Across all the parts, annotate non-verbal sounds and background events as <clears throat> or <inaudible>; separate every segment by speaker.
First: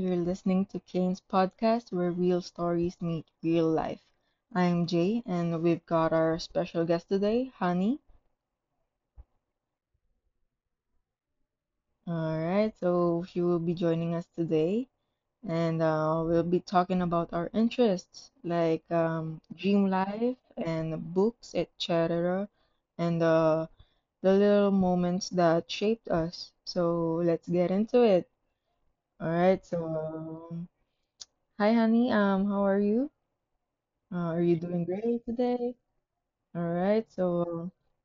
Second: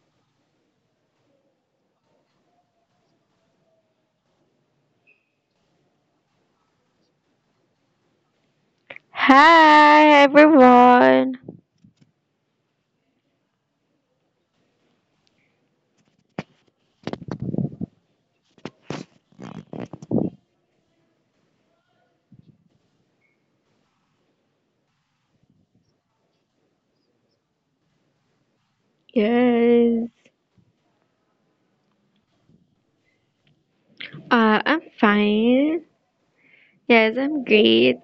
Speaker 1: You're listening to Kane's podcast where real stories meet real life. I'm Jay, and we've got our special guest today, Honey.
Speaker 2: Hi everyone.
Speaker 1: All right, so she will be joining us today, and we'll be talking about our interests like dream life and books, etc., and the little moments that shaped us. So let's get into it. All right,
Speaker 2: Yes.
Speaker 1: so hi, Honey. How are you? Are you doing
Speaker 2: I'm
Speaker 1: great today?
Speaker 2: fine.
Speaker 1: All right.
Speaker 2: Yes, I'm
Speaker 1: So,
Speaker 2: great.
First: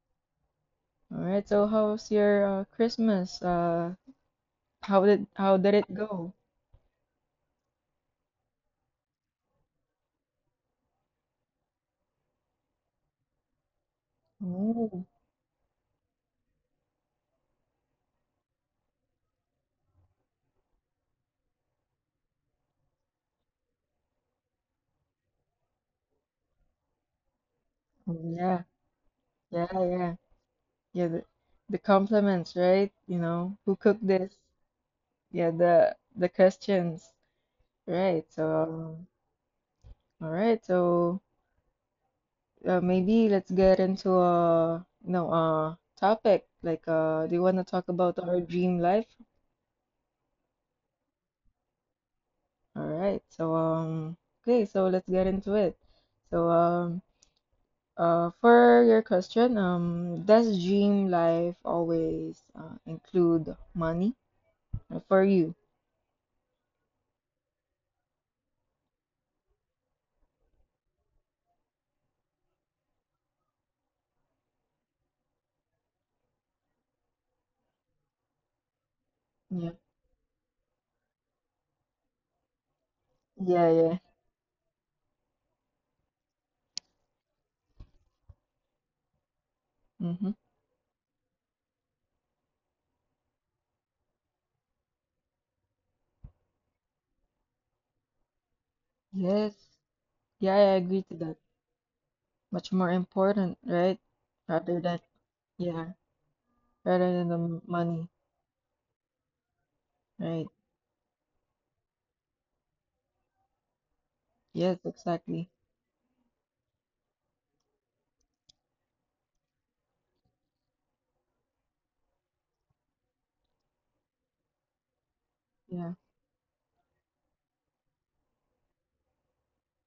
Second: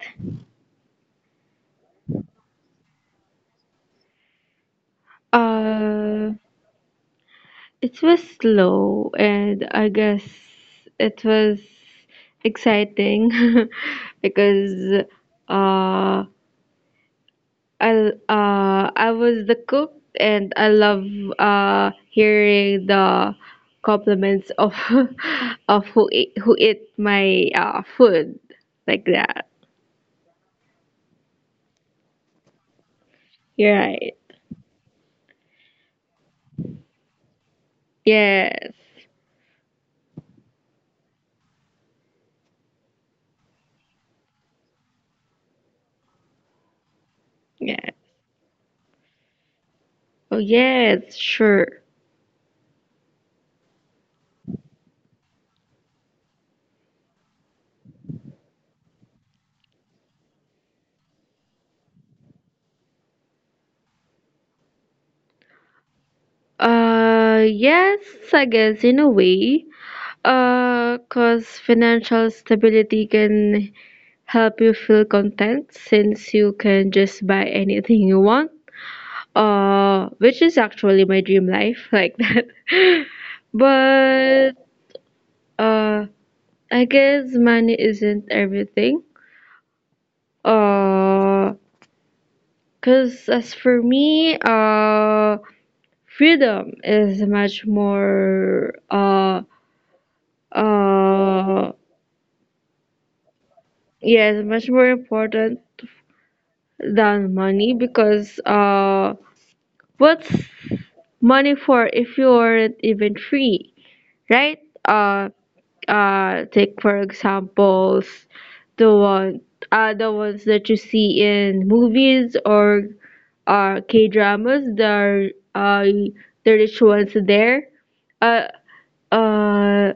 Speaker 1: all right. So, how was your Christmas? How did it
Speaker 2: Uh,
Speaker 1: go?
Speaker 2: it was slow, and I guess it was exciting <laughs> because
Speaker 1: Oh,
Speaker 2: uh I I was the cook, and I love hearing the compliments of <laughs> of who ate my food,
Speaker 1: yeah,
Speaker 2: like that.
Speaker 1: yeah, yeah, yeah. The compliments, right? You know,
Speaker 2: You're
Speaker 1: who cooked
Speaker 2: right.
Speaker 1: this? Yeah, the questions, right? So,
Speaker 2: Yes.
Speaker 1: all right. So, maybe let's get into a no topic. Like, do you want to
Speaker 2: Yeah.
Speaker 1: talk about our dream life?
Speaker 2: Oh, yes, sure.
Speaker 1: All right. So okay, so let's get into it. So for your question, does dream life always include money? For you?
Speaker 2: Yes, I guess in a way. 'Cause financial stability can help you feel content, since you can just buy anything you want.
Speaker 1: Yeah.
Speaker 2: Which is actually my dream life, <laughs> like that.
Speaker 1: Yeah, yeah.
Speaker 2: But uh, I guess money isn't everything.
Speaker 1: Mm-hmm.
Speaker 2: Uh, 'cause as for me, freedom is much more,
Speaker 1: Yes. Yeah, I agree to that.
Speaker 2: uh
Speaker 1: Much more important, right?
Speaker 2: yes, much
Speaker 1: Rather
Speaker 2: more
Speaker 1: than
Speaker 2: important
Speaker 1: yeah, rather
Speaker 2: than
Speaker 1: than the
Speaker 2: money,
Speaker 1: money,
Speaker 2: because what's
Speaker 1: right?
Speaker 2: money for if you aren't even free, right?
Speaker 1: Yes,
Speaker 2: uh
Speaker 1: exactly.
Speaker 2: Take for examples, the one the ones that you see in movies or K dramas. There are
Speaker 1: Yeah.
Speaker 2: the rich ones there. uh uh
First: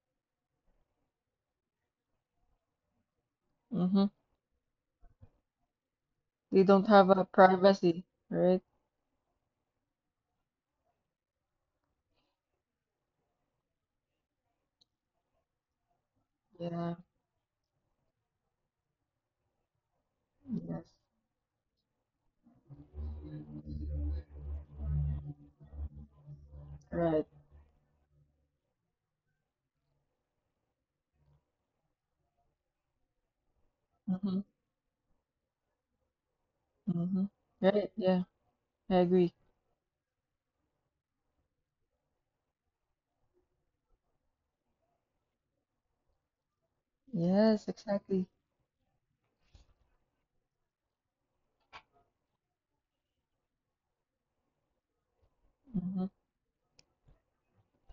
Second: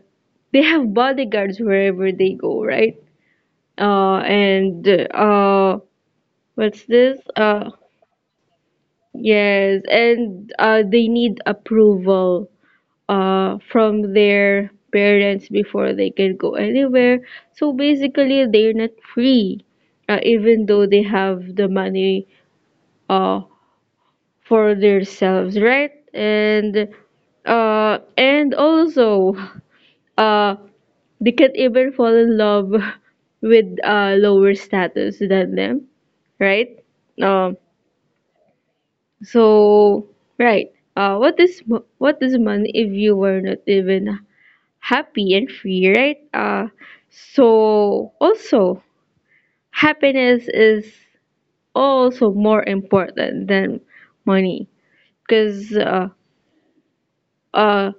Speaker 2: they have bodyguards wherever they go, right?
Speaker 1: Mm-hmm.
Speaker 2: And uh,
Speaker 1: They
Speaker 2: what's
Speaker 1: don't have
Speaker 2: this?
Speaker 1: a
Speaker 2: Uh,
Speaker 1: privacy, right?
Speaker 2: yes, and they need approval from their parents before they can go
Speaker 1: Yeah.
Speaker 2: anywhere. So basically, they're not free, even though
Speaker 1: Yes.
Speaker 2: they have the money uh for themselves, right? And
Speaker 1: Right.
Speaker 2: also <laughs> uh they can't even fall in love <laughs> with,
Speaker 1: Mm-hmm.
Speaker 2: lower status than them, right?
Speaker 1: Mm-hmm.
Speaker 2: Um,
Speaker 1: Right. Yeah, I agree.
Speaker 2: so right. What is money if you were not even happy and free, right? Uh,
Speaker 1: Yes,
Speaker 2: so
Speaker 1: exactly.
Speaker 2: also happiness is also more important than money, because
Speaker 1: Mm-hmm.
Speaker 2: uh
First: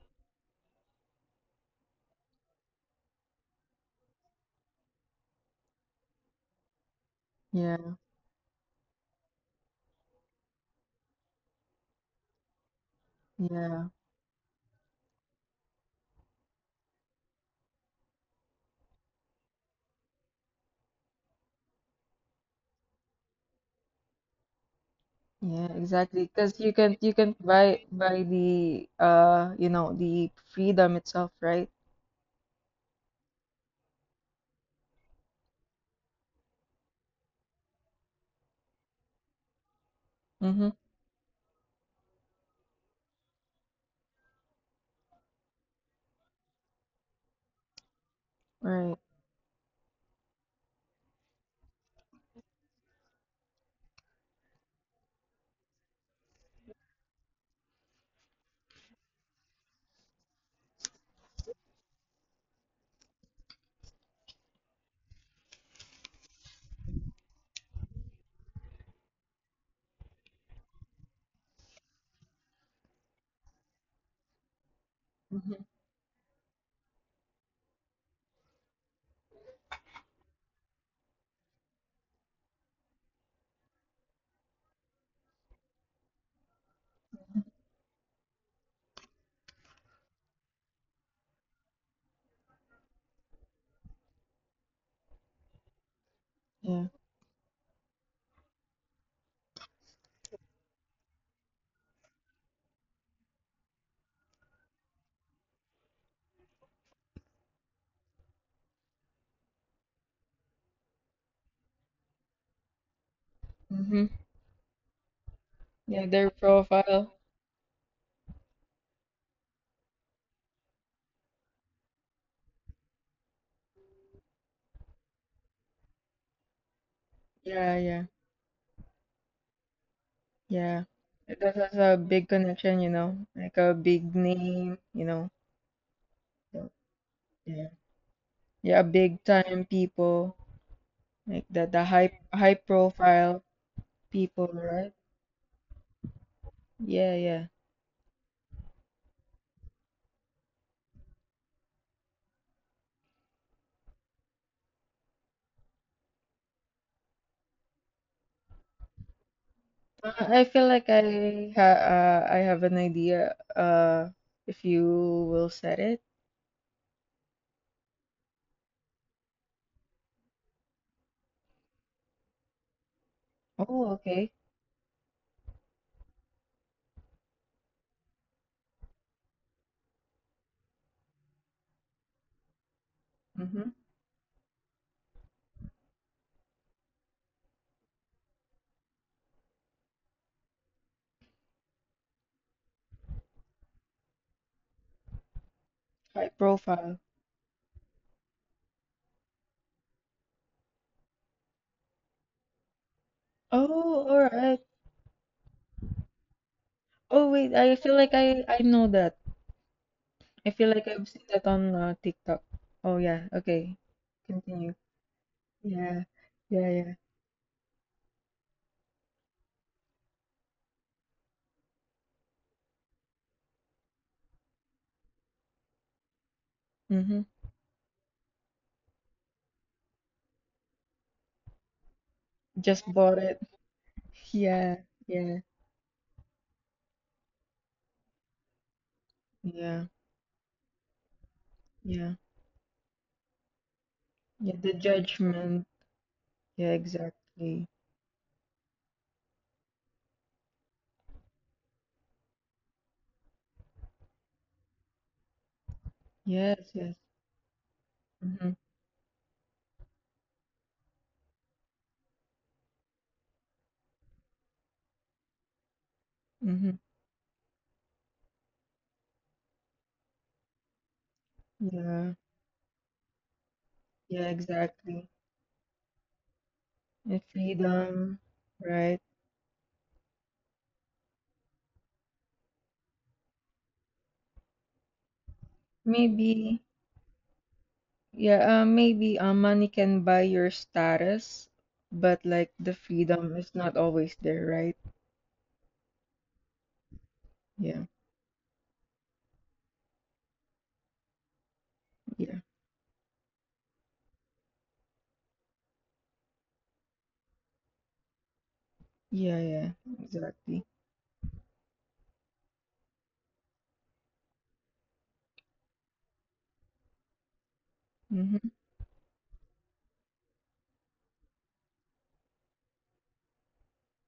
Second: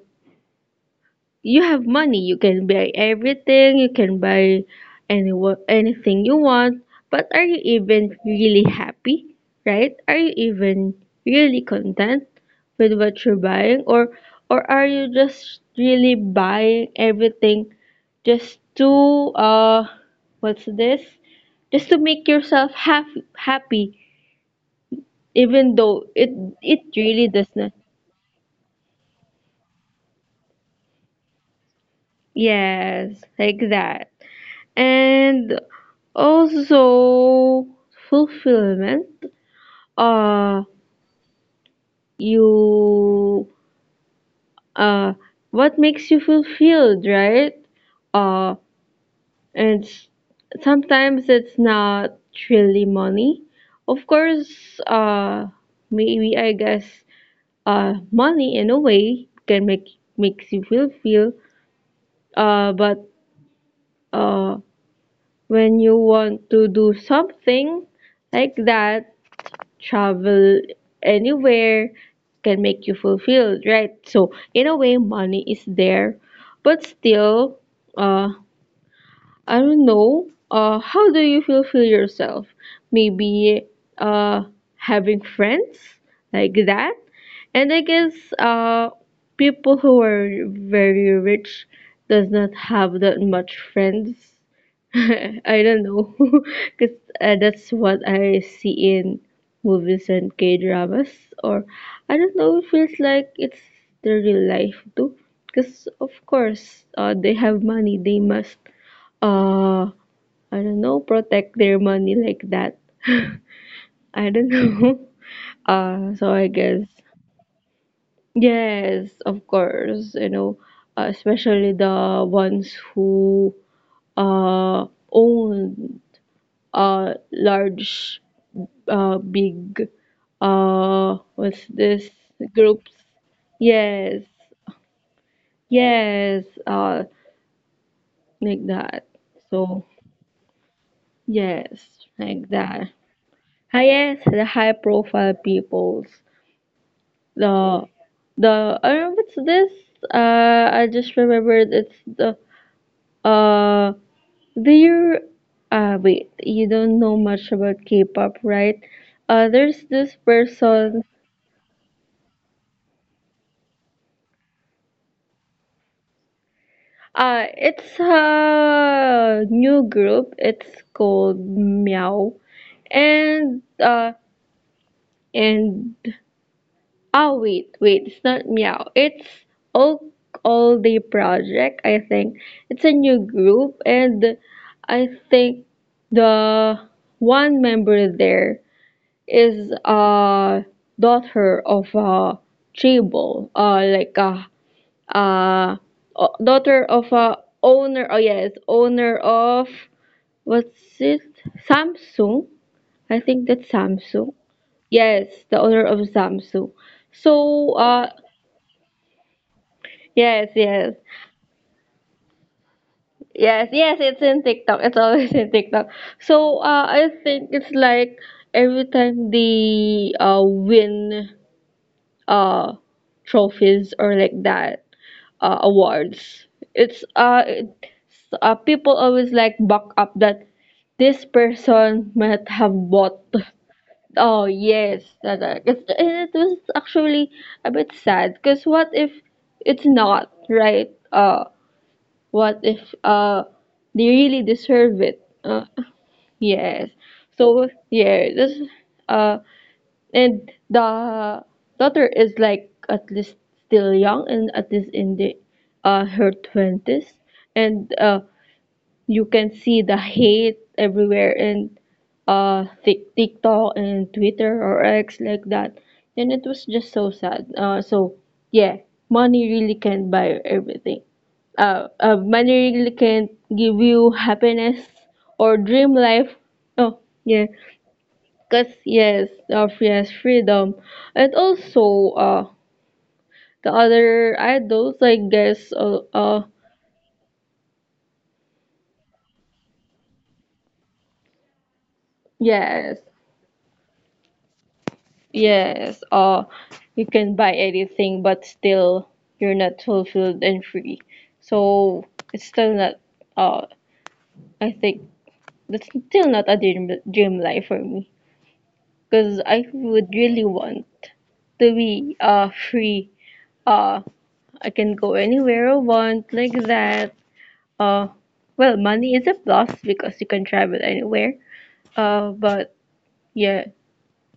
Speaker 2: you have money, you can buy everything, you can buy anything you want. But are you
Speaker 1: Yeah,
Speaker 2: even really happy, right? Are you even really content with what you're buying,
Speaker 1: yeah,
Speaker 2: or are you just really buying everything just to, what's this just to make yourself happy,
Speaker 1: yeah,
Speaker 2: even though
Speaker 1: exactly.
Speaker 2: it
Speaker 1: Because you
Speaker 2: it
Speaker 1: can you
Speaker 2: really
Speaker 1: can
Speaker 2: does not.
Speaker 1: buy the you know the freedom itself, right?
Speaker 2: Yes, like that. And also fulfillment. Uh
Speaker 1: Mm-hmm.
Speaker 2: you uh what makes you fulfilled, right? uh
Speaker 1: Right.
Speaker 2: and s- Sometimes it's not really money. Of course, maybe I guess money in a way can makes you feel. But uh when you want to do something, like that, travel anywhere, can make you fulfilled, right? So in a way money
Speaker 1: Mm-hmm.
Speaker 2: is there, but still, uh I don't know. How do you feel yourself? Maybe, uh, having friends, like that, and I guess, uh, people who are very rich does not have that much friends. <laughs> I don't know, <laughs>
Speaker 1: Yeah.
Speaker 2: because that's what I see in movies and K dramas. Or I don't know. It feels like it's the real life too, because of course, they have money. They must, uh, I don't know, protect their money, like that. <laughs>
Speaker 1: Mm-hmm.
Speaker 2: I don't know. <laughs> Uh,
Speaker 1: Yeah,
Speaker 2: so
Speaker 1: their
Speaker 2: I guess,
Speaker 1: profile.
Speaker 2: yes, of course, especially the ones who uh own
Speaker 1: Yeah, yeah,
Speaker 2: large, big,
Speaker 1: yeah. It does
Speaker 2: what's
Speaker 1: has a
Speaker 2: this
Speaker 1: big connection,
Speaker 2: groups.
Speaker 1: you know, like a big
Speaker 2: Yes.
Speaker 1: name, you know.
Speaker 2: Yes,
Speaker 1: So, yeah.
Speaker 2: like
Speaker 1: Yeah,
Speaker 2: that.
Speaker 1: big time
Speaker 2: So,
Speaker 1: people, like the
Speaker 2: yes,
Speaker 1: the high
Speaker 2: like
Speaker 1: high
Speaker 2: that.
Speaker 1: profile
Speaker 2: Ah, yes, the
Speaker 1: people,
Speaker 2: high
Speaker 1: right?
Speaker 2: profile peoples.
Speaker 1: Yeah, yeah.
Speaker 2: The the I don't know what's this. I just remembered it's the, uh there. Wait, you don't know much about K-pop, right? There's this
Speaker 1: I feel like
Speaker 2: person.
Speaker 1: I ha I have an idea. If you will set it.
Speaker 2: It's a new group. It's called Meow, and
Speaker 1: Oh, okay.
Speaker 2: and oh, wait, wait, it's not Meow. It's Oak All Day Project, I think. It's a new group,
Speaker 1: Mm-hmm.
Speaker 2: and I think the one member there is a daughter of a tribal, like a, uh
Speaker 1: High
Speaker 2: daughter of
Speaker 1: profile.
Speaker 2: a, owner of, what's it? Samsung. I think that's
Speaker 1: Oh,
Speaker 2: Samsung.
Speaker 1: all right.
Speaker 2: Yes, the owner of Samsung.
Speaker 1: Oh,
Speaker 2: So,
Speaker 1: wait. I feel like I know that.
Speaker 2: yes,
Speaker 1: I feel
Speaker 2: yes,
Speaker 1: like I've seen that on TikTok. Oh, yeah.
Speaker 2: yes, yes.
Speaker 1: Okay.
Speaker 2: It's in TikTok.
Speaker 1: Continue.
Speaker 2: It's always <laughs> in TikTok.
Speaker 1: Yeah.
Speaker 2: So,
Speaker 1: Yeah.
Speaker 2: I
Speaker 1: Yeah.
Speaker 2: think it's like every time they win uh trophies, or like that, awards.
Speaker 1: Mm-hmm.
Speaker 2: People always, like, back up that this person might have
Speaker 1: Just
Speaker 2: bought.
Speaker 1: bought it.
Speaker 2: Oh
Speaker 1: <laughs> Yeah.
Speaker 2: yes,
Speaker 1: Yeah.
Speaker 2: it was actually a bit sad, because what if it's
Speaker 1: Yeah.
Speaker 2: not, right?
Speaker 1: Yeah.
Speaker 2: What if they really
Speaker 1: Yeah. The
Speaker 2: deserve it? Uh,
Speaker 1: judgment.
Speaker 2: yes.
Speaker 1: Yeah.
Speaker 2: So
Speaker 1: Exactly.
Speaker 2: yeah, this uh and the daughter is, like, at least still young and at least in the, her
Speaker 1: Yes.
Speaker 2: 20s,
Speaker 1: Yes.
Speaker 2: and
Speaker 1: Mm-hmm.
Speaker 2: you can see the hate everywhere in, TikTok and Twitter or X, like that. And it was just
Speaker 1: Mm-hmm.
Speaker 2: so sad. So yeah, money really can't buy everything.
Speaker 1: Yeah.
Speaker 2: Money really can't give you
Speaker 1: Yeah.
Speaker 2: happiness
Speaker 1: Exactly.
Speaker 2: or dream life. Oh
Speaker 1: Yeah,
Speaker 2: yeah,
Speaker 1: freedom,
Speaker 2: cause,
Speaker 1: right?
Speaker 2: yes, of, yes, freedom, and also, the other idols, I guess.
Speaker 1: Maybe, yeah, maybe money can buy your status, but like the
Speaker 2: Yes.
Speaker 1: freedom is not always there, right?
Speaker 2: Yes, or you can buy
Speaker 1: Yeah,
Speaker 2: anything, but still you're not fulfilled and free. So it's
Speaker 1: yeah,
Speaker 2: still not, uh, I think that's still not a dream life for me, because
Speaker 1: yeah,
Speaker 2: I
Speaker 1: yeah,
Speaker 2: would really
Speaker 1: exactly.
Speaker 2: want to be free. Uh, I can go anywhere I want, like that. Uh,
Speaker 1: Mm-hmm.
Speaker 2: well, money is a plus because you can travel anywhere. But yeah,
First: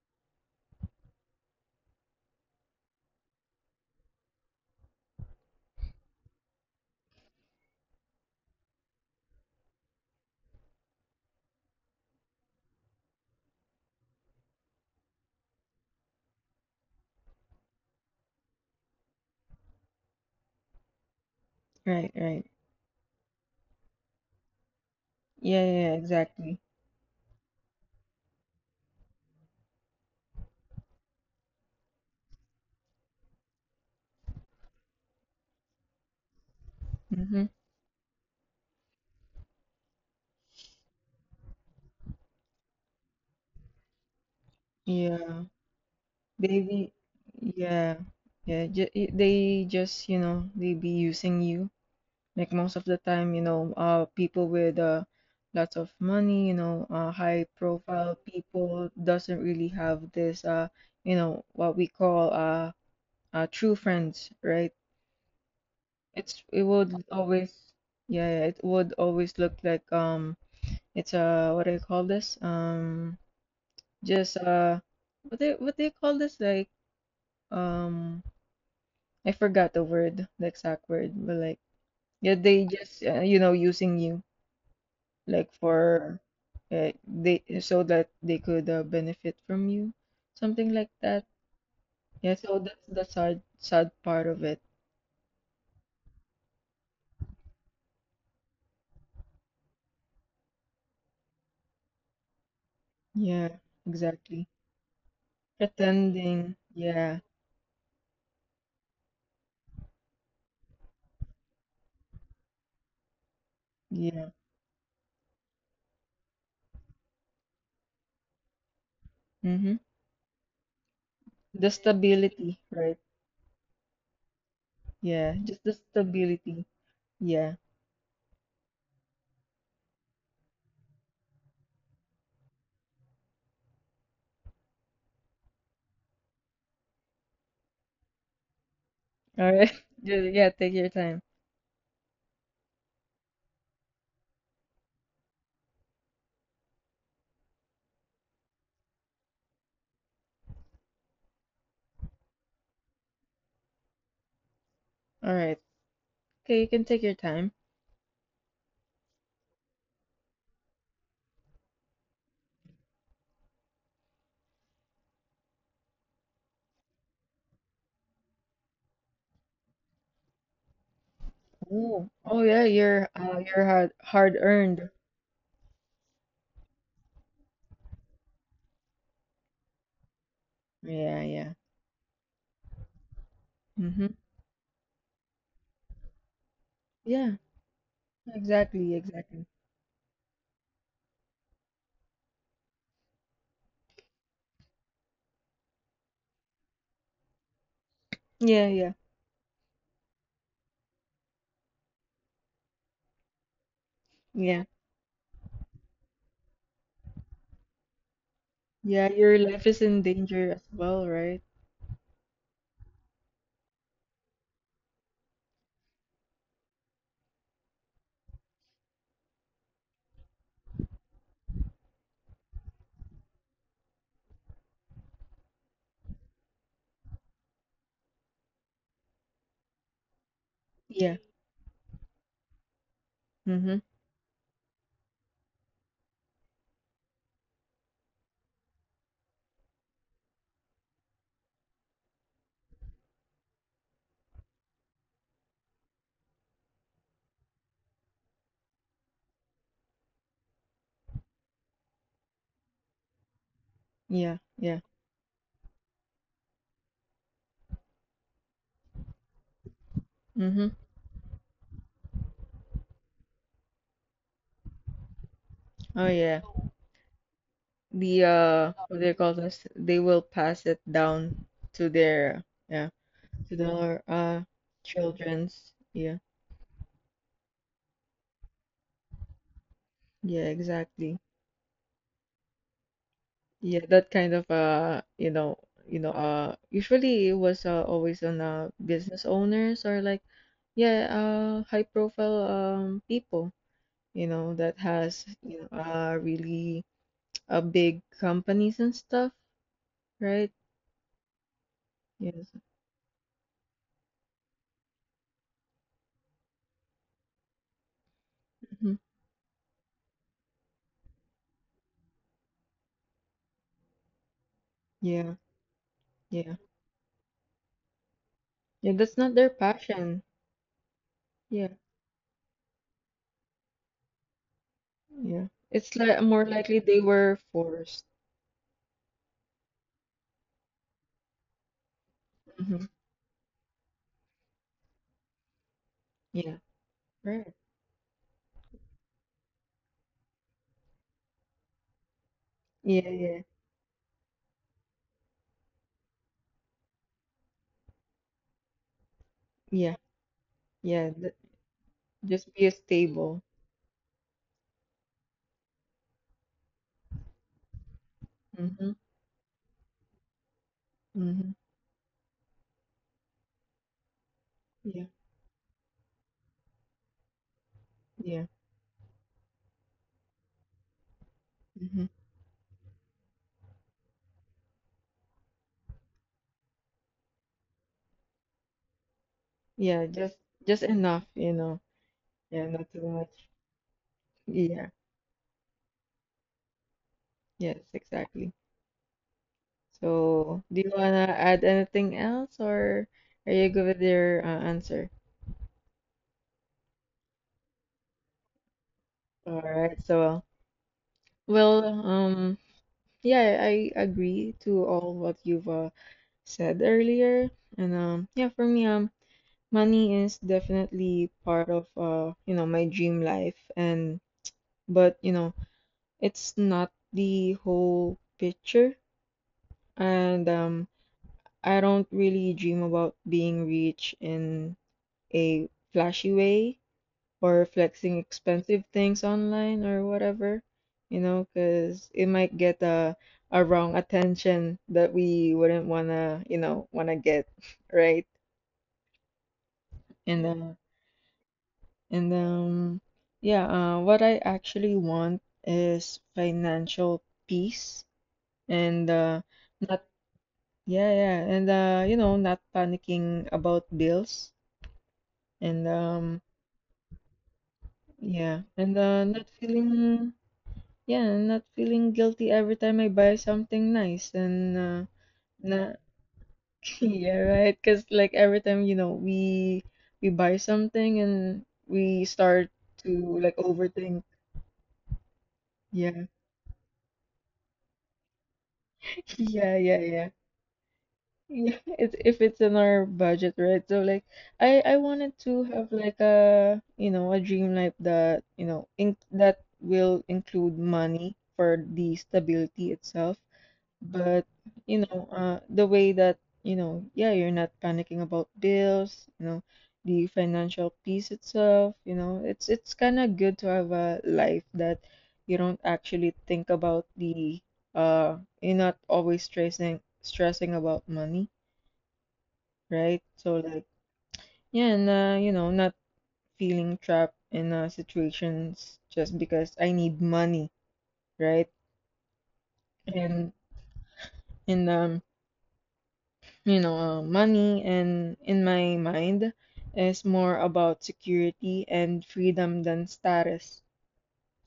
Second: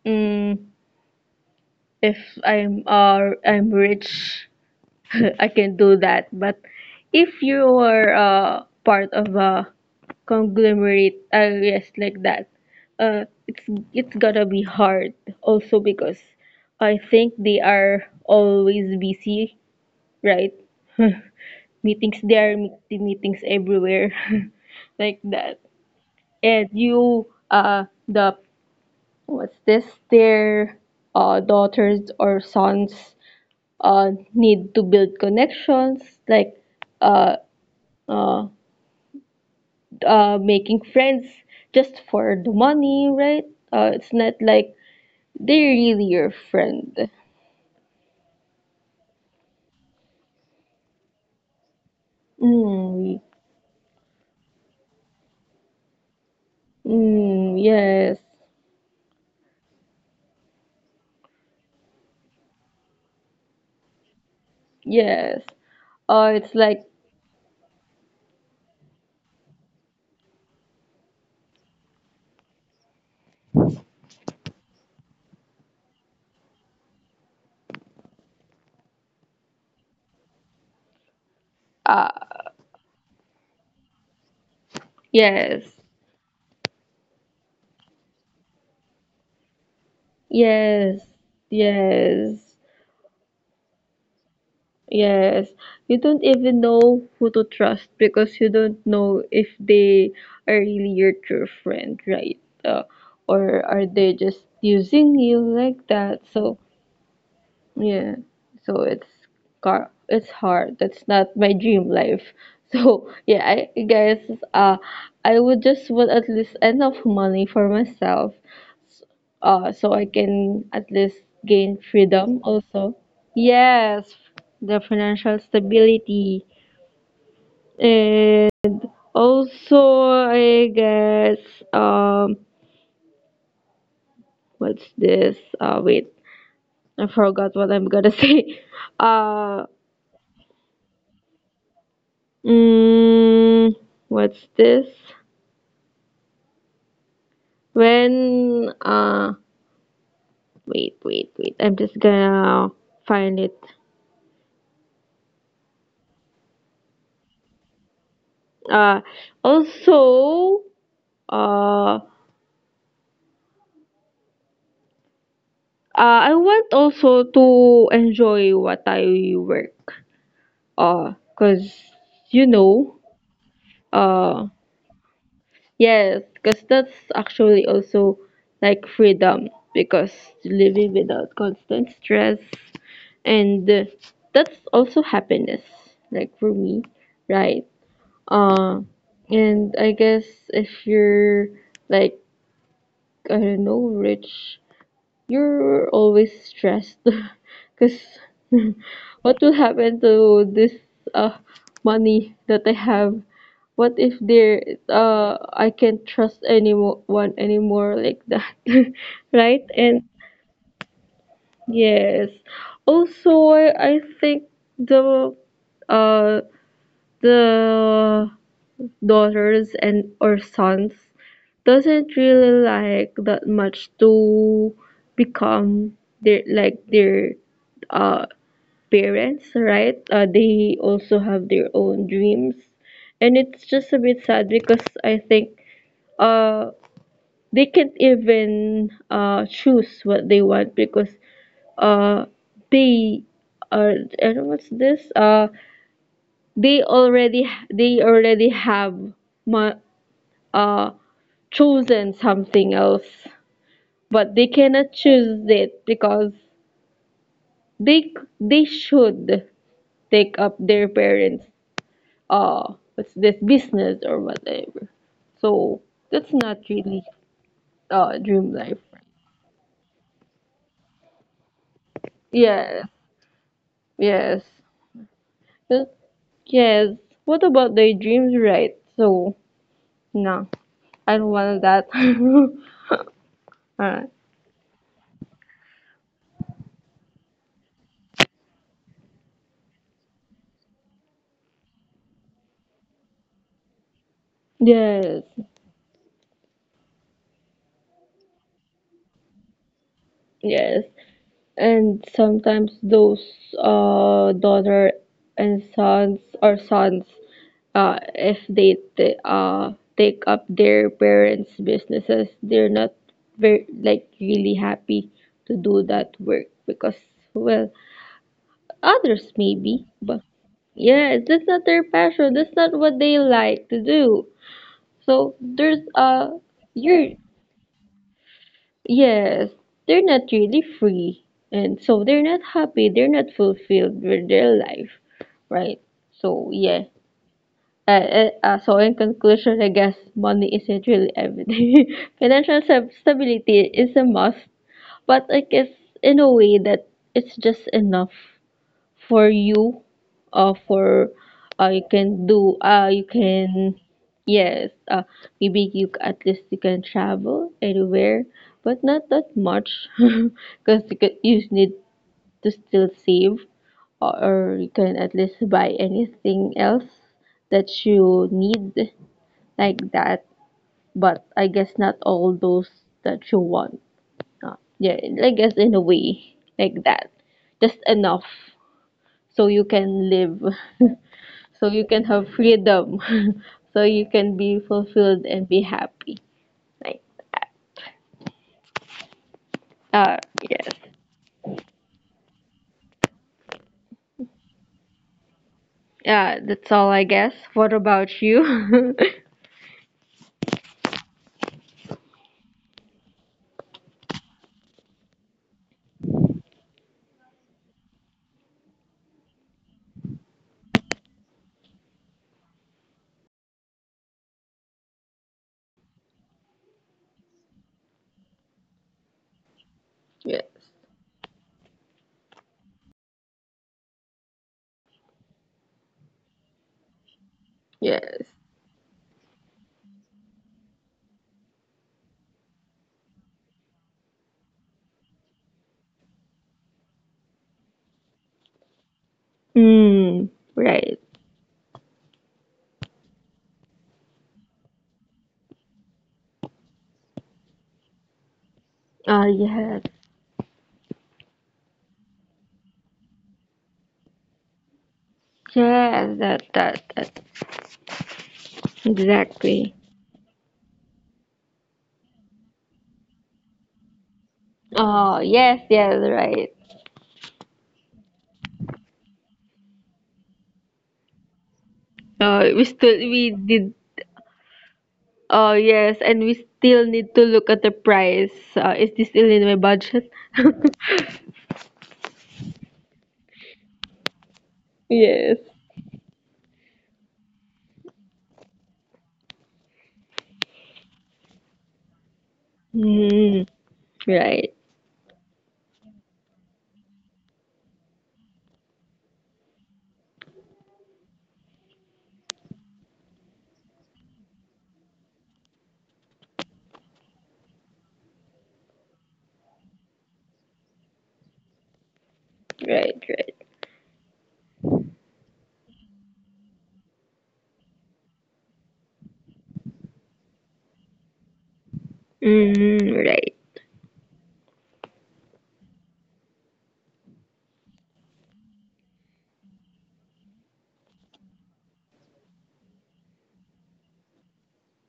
Speaker 2: mm, if I'm rich. <laughs> I can do that. But if you are, part of a conglomerate, yes, like that, uh, it's it's gonna be hard. Also because I think they are always busy, right? <laughs>
Speaker 1: Right,
Speaker 2: meetings
Speaker 1: right.
Speaker 2: there, meetings everywhere, <laughs> like
Speaker 1: Yeah,
Speaker 2: that.
Speaker 1: yeah, yeah, exactly.
Speaker 2: And you, the what's this? Their daughters or sons need to build connections, like, uh,
Speaker 1: Mm-hmm.
Speaker 2: uh, making friends just for the money, right? It's not like
Speaker 1: Yeah,
Speaker 2: they're really your
Speaker 1: they be,
Speaker 2: friend.
Speaker 1: yeah, yeah, they just, you know, they be using you. Like most of the
Speaker 2: Mm,
Speaker 1: time, you know, people with lots of money, you know, high
Speaker 2: mm,
Speaker 1: profile
Speaker 2: yes,
Speaker 1: people doesn't really have this, you know, what we call true friends, right?
Speaker 2: yes. Oh,
Speaker 1: It's
Speaker 2: it's
Speaker 1: it
Speaker 2: like,
Speaker 1: would always, yeah, yeah, it would always look like it's what do you call this? Just what they call this? Like um, I forgot the word, the exact word, but like.
Speaker 2: uh,
Speaker 1: Yeah, they just you know using you. Like
Speaker 2: yes,
Speaker 1: for they so that they could benefit from you, something like
Speaker 2: yes,
Speaker 1: that. Yeah,
Speaker 2: yes.
Speaker 1: so that's the sad part of it.
Speaker 2: Yes, you don't even know who to trust, because you don't know if they are really your true friend, right? Uh,
Speaker 1: Yeah,
Speaker 2: or are they just
Speaker 1: exactly.
Speaker 2: using you, like that? So,
Speaker 1: Pretending. Yeah,
Speaker 2: yeah. So it's hard. That's not my dream life. <laughs> So, yeah, I guess
Speaker 1: yeah.
Speaker 2: uh I would just want at least enough money for myself,
Speaker 1: Mm-hmm.
Speaker 2: so I can at least
Speaker 1: The
Speaker 2: gain freedom
Speaker 1: stability,
Speaker 2: also.
Speaker 1: right?
Speaker 2: Yes, the financial
Speaker 1: Yeah, just the
Speaker 2: stability.
Speaker 1: stability. Yeah.
Speaker 2: And also, I guess, um, what's this? Wait, I forgot what I'm gonna <laughs> say. Uh,
Speaker 1: All right. <laughs> Yeah, take your time.
Speaker 2: mm, what's this? When, wait, wait, wait, I'm just gonna find it.
Speaker 1: All right. Okay, you can take your time.
Speaker 2: Uh, also, uh, I want also to enjoy what I work. Cause,
Speaker 1: Oh,
Speaker 2: you
Speaker 1: oh yeah,
Speaker 2: know,
Speaker 1: you're hard
Speaker 2: uh,
Speaker 1: earned.
Speaker 2: yes, cause that's actually also like freedom, because living
Speaker 1: Yeah,
Speaker 2: without
Speaker 1: yeah.
Speaker 2: constant stress, and
Speaker 1: Mm-hmm.
Speaker 2: that's also happiness, like for me,
Speaker 1: Yeah,
Speaker 2: right? Uh,
Speaker 1: exactly, exactly.
Speaker 2: and I guess if you're, like, I don't know, rich. You're always stressed, <laughs> because
Speaker 1: Yeah, yeah.
Speaker 2: <laughs> what will happen to this uh money that I have? What if there,
Speaker 1: Yeah.
Speaker 2: I can't trust anyone anymore, like that, <laughs>
Speaker 1: Yeah, your
Speaker 2: right?
Speaker 1: life is
Speaker 2: And
Speaker 1: in danger as well, right?
Speaker 2: yes. Also, I think the uh the daughters and or sons doesn't really, like, that much to become their uh parents, right. They also
Speaker 1: Yeah.
Speaker 2: have their own dreams, and it's just a
Speaker 1: Mm-hmm.
Speaker 2: bit sad, because I think uh they can't even choose what they want, because uh they are, I don't what's this, they already have ma- uh chosen something else, but they
Speaker 1: Yeah.
Speaker 2: cannot
Speaker 1: Yeah.
Speaker 2: choose it because they should take up their
Speaker 1: Mm-hmm.
Speaker 2: parents, what's this business or whatever. So
Speaker 1: Oh
Speaker 2: that's not
Speaker 1: yeah.
Speaker 2: really
Speaker 1: The
Speaker 2: dream life.
Speaker 1: what they call this? They will pass it down to their
Speaker 2: Yes,
Speaker 1: yeah, to their
Speaker 2: yes. Uh,
Speaker 1: children's. Yeah.
Speaker 2: yes What about their dreams, right? So no,
Speaker 1: Yeah,
Speaker 2: I don't
Speaker 1: exactly.
Speaker 2: want that. <laughs> all
Speaker 1: Yeah,
Speaker 2: right.
Speaker 1: that kind of you know, usually it was always on business owners or like yeah, high profile people, you know, that
Speaker 2: Yes,
Speaker 1: has you know really big companies and stuff, right?
Speaker 2: yes. And sometimes
Speaker 1: Yes.
Speaker 2: those, daughter and sons, if they,
Speaker 1: Mhm.
Speaker 2: they uh, take up their parents' businesses, they're not very, like, really happy
Speaker 1: Yeah,
Speaker 2: to do that work,
Speaker 1: yeah.
Speaker 2: because, well,
Speaker 1: Yeah, that's
Speaker 2: others
Speaker 1: not their
Speaker 2: maybe, but
Speaker 1: passion.
Speaker 2: yeah, that's not
Speaker 1: Yeah,
Speaker 2: their passion. That's not what they like to do. So
Speaker 1: yeah.
Speaker 2: there's,
Speaker 1: It's like more likely
Speaker 2: you're
Speaker 1: they were forced.
Speaker 2: yes, they're not really free. And so they're not happy,
Speaker 1: Hmm.
Speaker 2: they're not fulfilled with their life, right? So,
Speaker 1: Yeah,
Speaker 2: yeah.
Speaker 1: right.
Speaker 2: So, in conclusion, I guess money isn't really everything. <laughs> Financial
Speaker 1: Yeah,
Speaker 2: stability
Speaker 1: yeah,
Speaker 2: is a must, but I guess in a way that it's just enough for you,
Speaker 1: yeah,
Speaker 2: for
Speaker 1: yeah. Just be a
Speaker 2: you
Speaker 1: stable.
Speaker 2: can yes maybe at least you can travel anywhere, but not
Speaker 1: Mm-hmm,
Speaker 2: that much, <laughs> because you, you need
Speaker 1: mm-hmm.
Speaker 2: to still save, or you can at
Speaker 1: Yeah,
Speaker 2: least buy anything else that you need,
Speaker 1: yeah,
Speaker 2: like that, but I guess not all
Speaker 1: mm-hmm.
Speaker 2: those that you want, yeah, I guess in a way, like that, just enough so you can
Speaker 1: Yeah,
Speaker 2: live,
Speaker 1: just
Speaker 2: <laughs>
Speaker 1: just enough,
Speaker 2: so
Speaker 1: you
Speaker 2: you
Speaker 1: know.
Speaker 2: can have
Speaker 1: Yeah,
Speaker 2: freedom, <laughs>
Speaker 1: not too much.
Speaker 2: so you can be
Speaker 1: Yeah,
Speaker 2: fulfilled and be happy. Like,
Speaker 1: yes, exactly.
Speaker 2: uh, yes.
Speaker 1: So, do you wanna add anything else, or are you good with your answer?
Speaker 2: Yeah, that's all, I guess. What about you?
Speaker 1: All right, so well, yeah, I agree to all what you've said earlier, and yeah, for me, money is definitely part of you know, my dream life, and but you know, it's not the whole picture,
Speaker 2: <laughs> yes,
Speaker 1: and I don't really dream about being rich in a flashy way, or
Speaker 2: yes.
Speaker 1: flexing expensive things online or whatever, you know, because it might get a wrong attention that we wouldn't wanna, you know, wanna get, <laughs> right?
Speaker 2: Mm,
Speaker 1: And
Speaker 2: right.
Speaker 1: uh, and yeah, what I actually want is financial peace
Speaker 2: Ah,
Speaker 1: and
Speaker 2: yes,
Speaker 1: not, yeah, yeah, and you know, not panicking about bills
Speaker 2: yes,
Speaker 1: and yeah, and
Speaker 2: exactly.
Speaker 1: not feeling. Yeah, and not feeling guilty every time I buy something nice and
Speaker 2: Oh, yes, yes,
Speaker 1: na
Speaker 2: right.
Speaker 1: <laughs> yeah, right? Cause like every time, you know, we buy something and we
Speaker 2: We still,
Speaker 1: start
Speaker 2: we
Speaker 1: to
Speaker 2: did,
Speaker 1: like overthink.
Speaker 2: oh, yes, and we
Speaker 1: Yeah.
Speaker 2: still need to look at the price. Is this still in my
Speaker 1: <laughs> Yeah,
Speaker 2: budget?
Speaker 1: yeah, yeah.
Speaker 2: <laughs>
Speaker 1: Yeah, <laughs> it's if it's in our budget, right? So like I
Speaker 2: Yes.
Speaker 1: wanted to have like a, you know, a dream life that, you know, in that will include money for the stability
Speaker 2: Mm,
Speaker 1: itself.
Speaker 2: right,
Speaker 1: But, you know, the way that, you know, yeah, you're not panicking about bills, you know, the financial piece itself, you know, it's kind of good to have a life that you don't actually think about the you're not always stressing about money,
Speaker 2: right, right.
Speaker 1: right? So like, yeah, and you know, not feeling trapped in situations just because I need money, right?
Speaker 2: Mm, right.
Speaker 1: And and you know, money and in my mind is more about security and freedom than status.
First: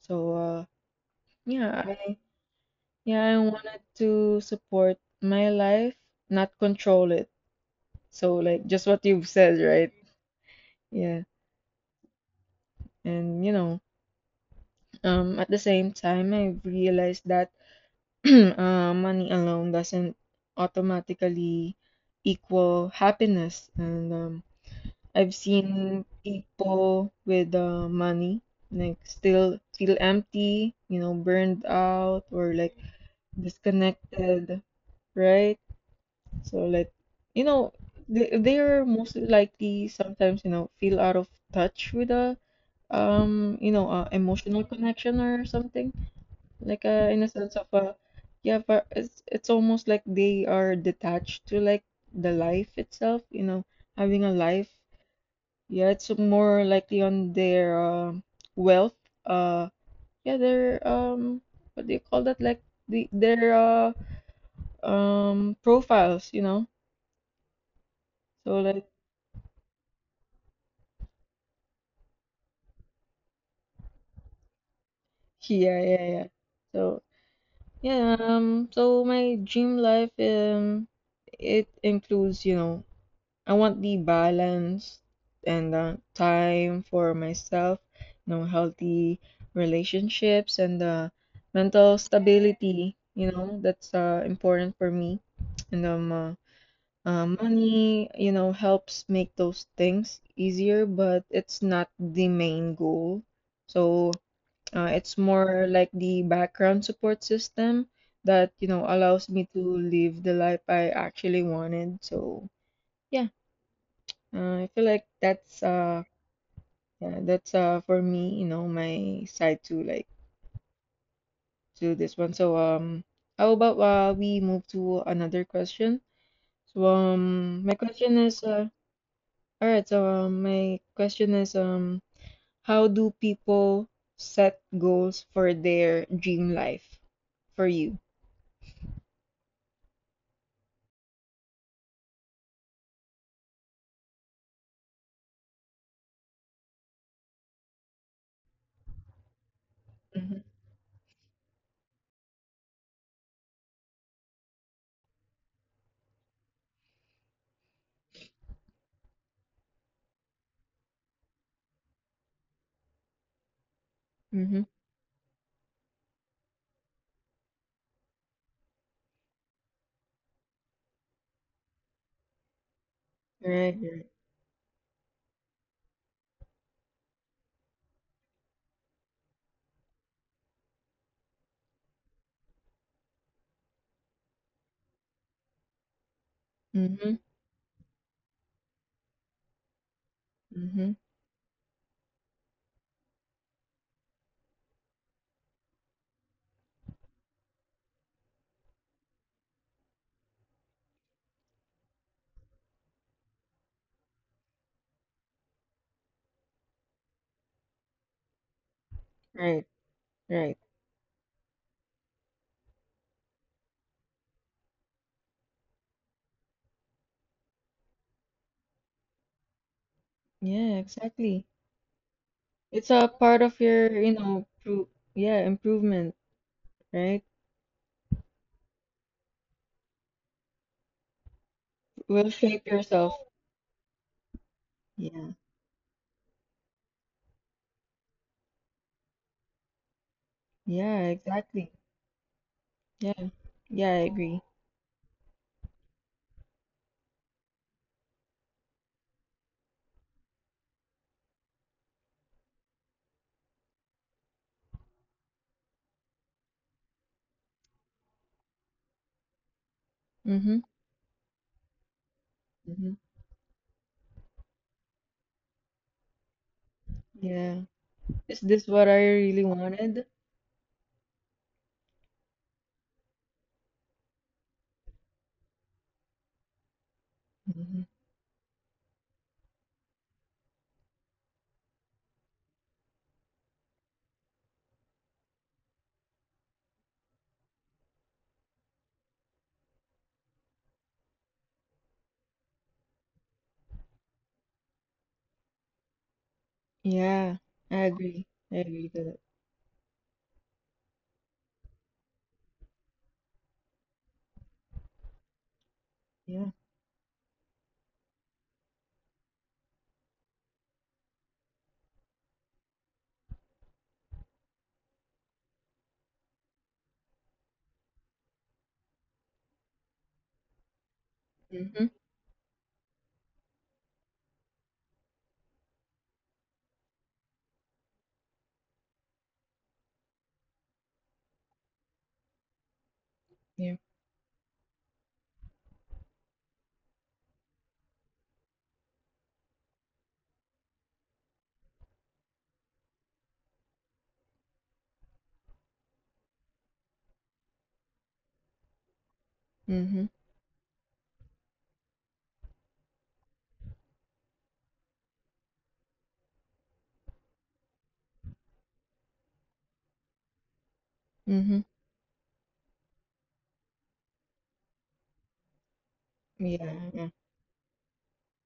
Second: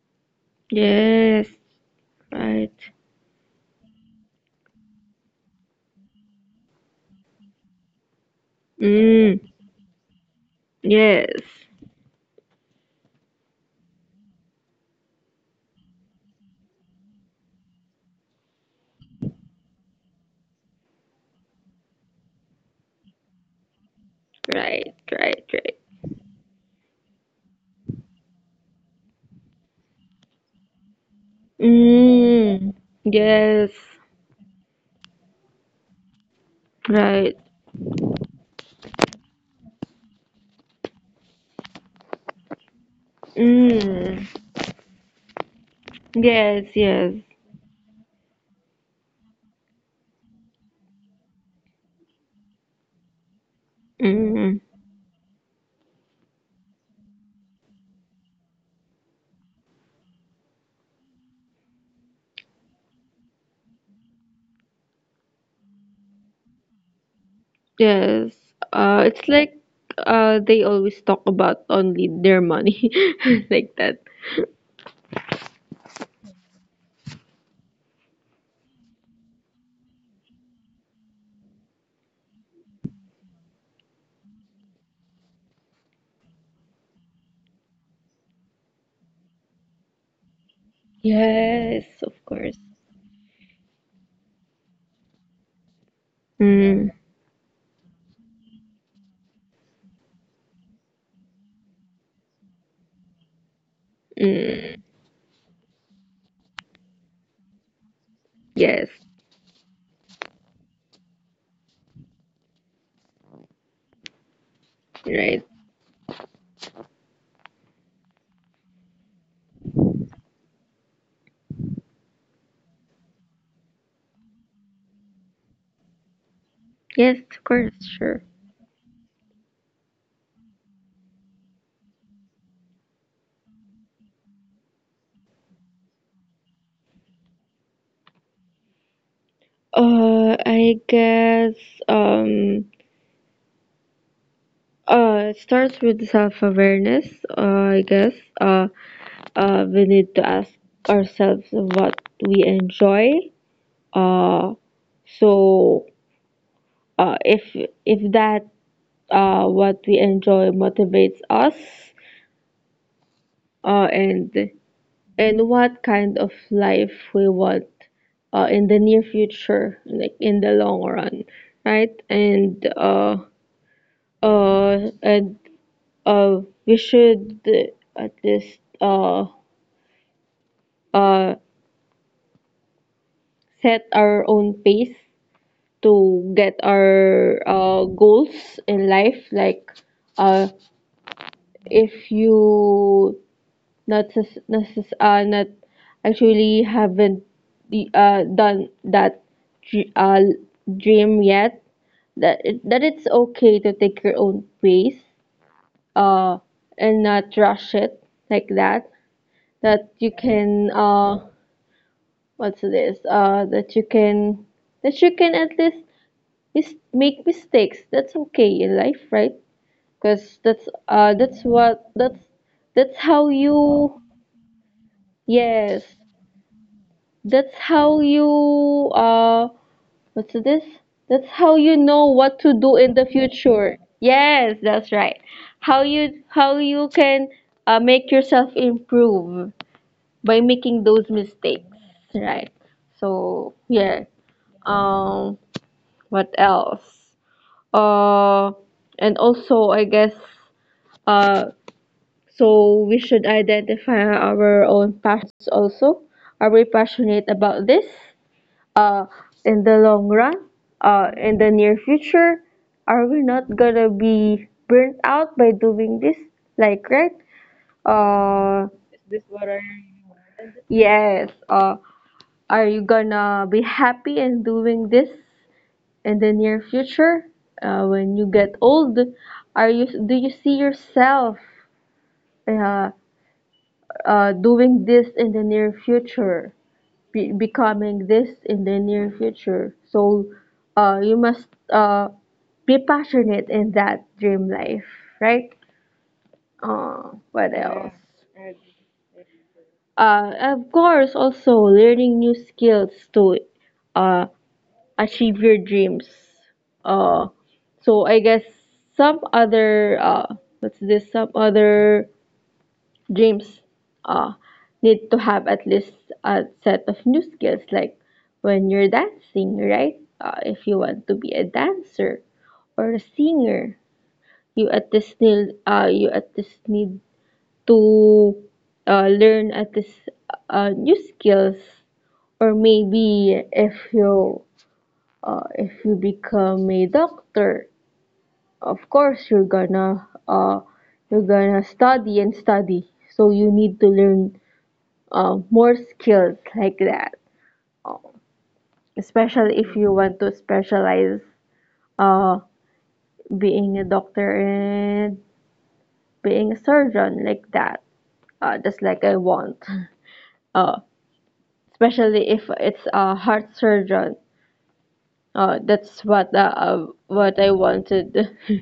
Speaker 1: So,
Speaker 2: Yes,
Speaker 1: yeah, I
Speaker 2: right.
Speaker 1: yeah, I wanted to support my life, not control it. So, like just what you've
Speaker 2: Mm,
Speaker 1: said, right? Yeah.
Speaker 2: yes,
Speaker 1: And you know, at the same time, I realized that <clears throat> money alone doesn't automatically equal happiness. And
Speaker 2: right,
Speaker 1: I've
Speaker 2: right, right.
Speaker 1: seen people with money like still feel empty, you know, burned out or
Speaker 2: Mm,
Speaker 1: like
Speaker 2: yes,
Speaker 1: disconnected, right? So like,
Speaker 2: right.
Speaker 1: you know, they're most likely sometimes, you know, feel out of touch with a you know,
Speaker 2: Mm,
Speaker 1: emotional connection or something.
Speaker 2: yes,
Speaker 1: Like
Speaker 2: yes.
Speaker 1: in a sense of yeah, but it's almost like they are detached to like the life itself, you know, having a
Speaker 2: Mm,
Speaker 1: life yeah, it's more likely on their wealth. Uh, yeah, their what do you call that? Like the their profiles, you know.
Speaker 2: yes.
Speaker 1: So like
Speaker 2: It's like, they always talk about only their money, <laughs> like that.
Speaker 1: yeah, yeah, yeah. So yeah, so my dream life it includes you know I want the balance and time for myself, you know, healthy relationships and
Speaker 2: Yes,
Speaker 1: mental
Speaker 2: of course.
Speaker 1: stability. You know, that's important for me. And
Speaker 2: Mm,
Speaker 1: money, you know, helps make those things easier, but it's not the main goal. So
Speaker 2: mm,
Speaker 1: it's more like the background support system that, you
Speaker 2: yes,
Speaker 1: know, allows me to live the life I actually wanted. So yeah. I feel like
Speaker 2: right.
Speaker 1: that's yeah, that's for me, you know, my side to like to this one. So how about we move to another question? So
Speaker 2: Yes, of course,
Speaker 1: my
Speaker 2: sure.
Speaker 1: question is all right, so my question is how do people set goals for their dream life for you?
Speaker 2: I guess um it starts with self-awareness. I guess uh we need to ask
Speaker 1: Mhm.
Speaker 2: ourselves what we enjoy. Uh, so if that what we enjoy motivates us, uh and
Speaker 1: Mm-hmm.
Speaker 2: and what kind of life we want in the near future, like in the long run, right? And uh
Speaker 1: Right, right.
Speaker 2: uh and uh, we should at least uh, set our own pace to get
Speaker 1: Mm-hmm.
Speaker 2: our goals in life. Like, uh,
Speaker 1: Mm-hmm.
Speaker 2: if you not necess- necess- not actually haven't done that dr- uh, dream yet, that it's okay to take your own pace, uh, and not rush it like that.
Speaker 1: Right,
Speaker 2: That you can,
Speaker 1: right.
Speaker 2: what's this uh that you can that you can at least make mistakes. That's okay in life, right? Because that's,
Speaker 1: Yeah,
Speaker 2: that's
Speaker 1: exactly.
Speaker 2: what, that's
Speaker 1: It's a
Speaker 2: how
Speaker 1: part
Speaker 2: you
Speaker 1: of your, you know, pro yeah,
Speaker 2: yes,
Speaker 1: improvement, right?
Speaker 2: that's how you, what's this that's how you know what
Speaker 1: Will
Speaker 2: to do
Speaker 1: shape
Speaker 2: in the
Speaker 1: yourself.
Speaker 2: future. Yes, that's right,
Speaker 1: Yeah.
Speaker 2: how you, how you can make yourself improve by making those
Speaker 1: Yeah,
Speaker 2: mistakes,
Speaker 1: exactly.
Speaker 2: right?
Speaker 1: Yeah.
Speaker 2: So yeah.
Speaker 1: Yeah, I agree.
Speaker 2: um What else? Uh, and also, I guess, uh, we should identify our own passions also. Are we passionate about this? Uh, in the long
Speaker 1: Mm-hmm.
Speaker 2: run, in the near future,
Speaker 1: Mm-hmm.
Speaker 2: are we not gonna be burnt out by doing this? Like, right?
Speaker 1: Yeah. Is this what I
Speaker 2: Uh,
Speaker 1: really wanted?
Speaker 2: yes. Are you gonna be happy in doing this in the near future,
Speaker 1: Mm-hmm.
Speaker 2: when you get old? Are you, do you see yourself uh, doing this in the near future, becoming this in the near future? So, you must uh, be passionate in that dream life, right? Uh,
Speaker 1: Yeah,
Speaker 2: what Yeah.
Speaker 1: I
Speaker 2: else?
Speaker 1: agree. I agree to that.
Speaker 2: Of course, also learning new skills too. Uh, Achieve your dreams.
Speaker 1: Yeah.
Speaker 2: Uh, so I guess some other, what's this? Some other dreams uh, need to have at least a set of new skills, like when you're dancing, right? If you want to be a
Speaker 1: Mm-hmm.
Speaker 2: dancer or a singer, you at least need, to learn at least new skills. Or maybe if
Speaker 1: Yeah.
Speaker 2: you, if you become a doctor, of course you're gonna, you're gonna study and study, so you need to learn more skills like that, especially if you
Speaker 1: Mm-hmm.
Speaker 2: want to specialize uh, being a doctor and being a surgeon like that, just like I want. uh,
Speaker 1: Mm-hmm.
Speaker 2: Especially if it's a heart surgeon. That's
Speaker 1: Yeah. Yeah.
Speaker 2: what I wanted.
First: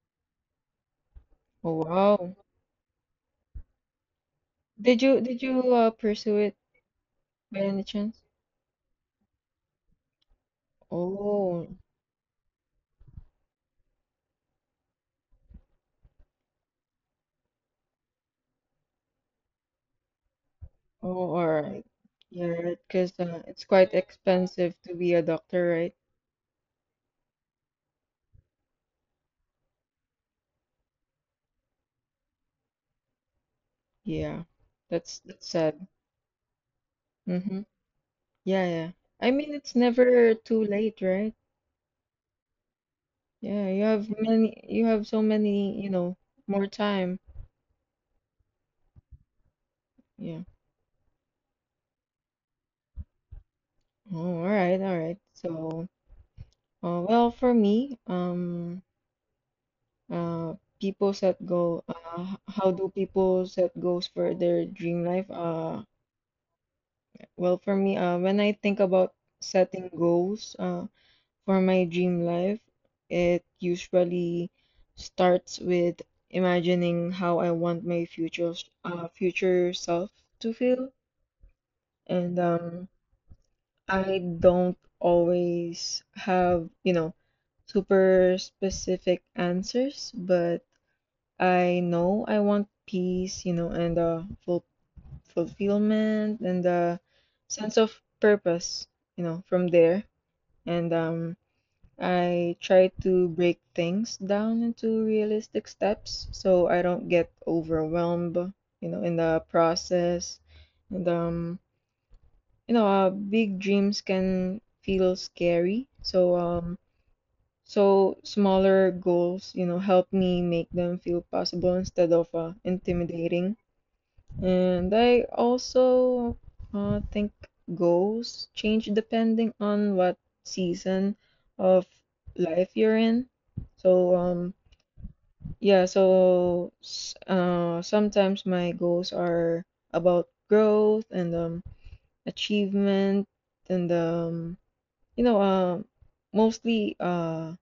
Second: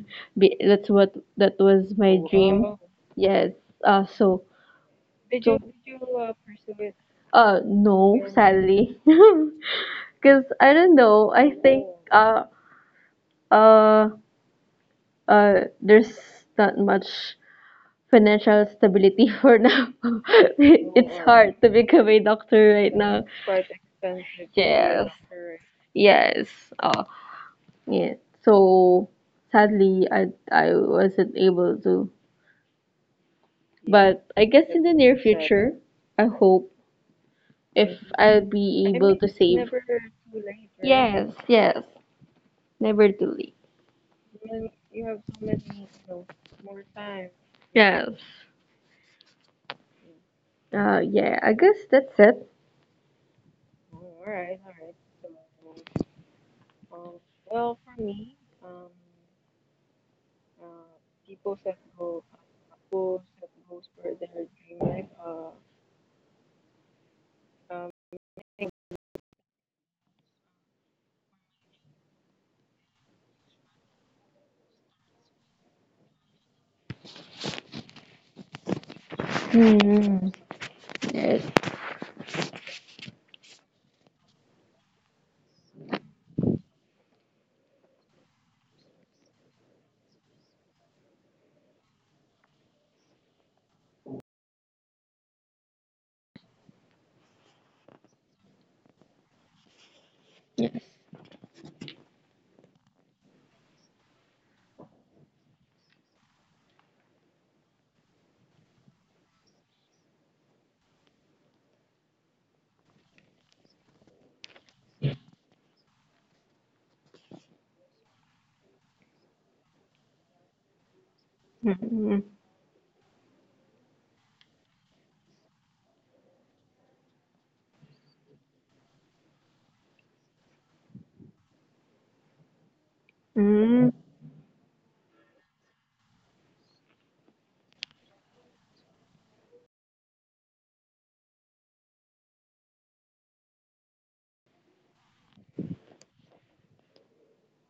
Speaker 2: <laughs> That's what, that
Speaker 1: Oh,
Speaker 2: was my
Speaker 1: wow.
Speaker 2: dream. Yes. So
Speaker 1: Did you pursue it by any
Speaker 2: No,
Speaker 1: chance?
Speaker 2: sadly, <laughs> because I don't know. I
Speaker 1: Oh.
Speaker 2: think uh, uh, there's not much financial stability <laughs> for now. <laughs> It's
Speaker 1: Oh, all
Speaker 2: hard to
Speaker 1: right.
Speaker 2: become a doctor
Speaker 1: Yeah,
Speaker 2: right
Speaker 1: because
Speaker 2: now.
Speaker 1: it's quite expensive to
Speaker 2: Yes,
Speaker 1: be a doctor, right?
Speaker 2: yes. Oh, yeah. So sadly, I wasn't able to. But I
Speaker 1: Yeah.
Speaker 2: guess in the near
Speaker 1: That's
Speaker 2: future,
Speaker 1: sad.
Speaker 2: I hope,
Speaker 1: Mm-hmm.
Speaker 2: if I'll
Speaker 1: Yeah,
Speaker 2: be
Speaker 1: yeah.
Speaker 2: able to
Speaker 1: I mean,
Speaker 2: save.
Speaker 1: it's never too late,
Speaker 2: Yes,
Speaker 1: right?
Speaker 2: yes. Never too late.
Speaker 1: Yeah, you have many, you have so many, you know, more time.
Speaker 2: Yes.
Speaker 1: Yeah.
Speaker 2: Yeah, I guess that's it.
Speaker 1: Oh, all right, all right. So, well, for me, uh, people set goal. How do people set goals for their dream life? Well, for me, when I think about setting goals, for my dream life, it usually starts with imagining how I want my future self
Speaker 2: Mm.
Speaker 1: to feel,
Speaker 2: Yes.
Speaker 1: and I don't always have you know super specific answers, but I know I want peace, you know, and full fulfillment and a sense of purpose, you know, from there.
Speaker 2: Yes.
Speaker 1: And I try to break things down into realistic steps so I don't get overwhelmed, you know, in the process. And you know, big dreams can feel scary. So so smaller goals, you know, help me make them feel possible
Speaker 2: Mm-hmm.
Speaker 1: instead of intimidating. And I also think goals change depending on what season of life you're in.
Speaker 2: Mm-hmm.
Speaker 1: So yeah, so sometimes my goals are about growth and achievement and you know um mostly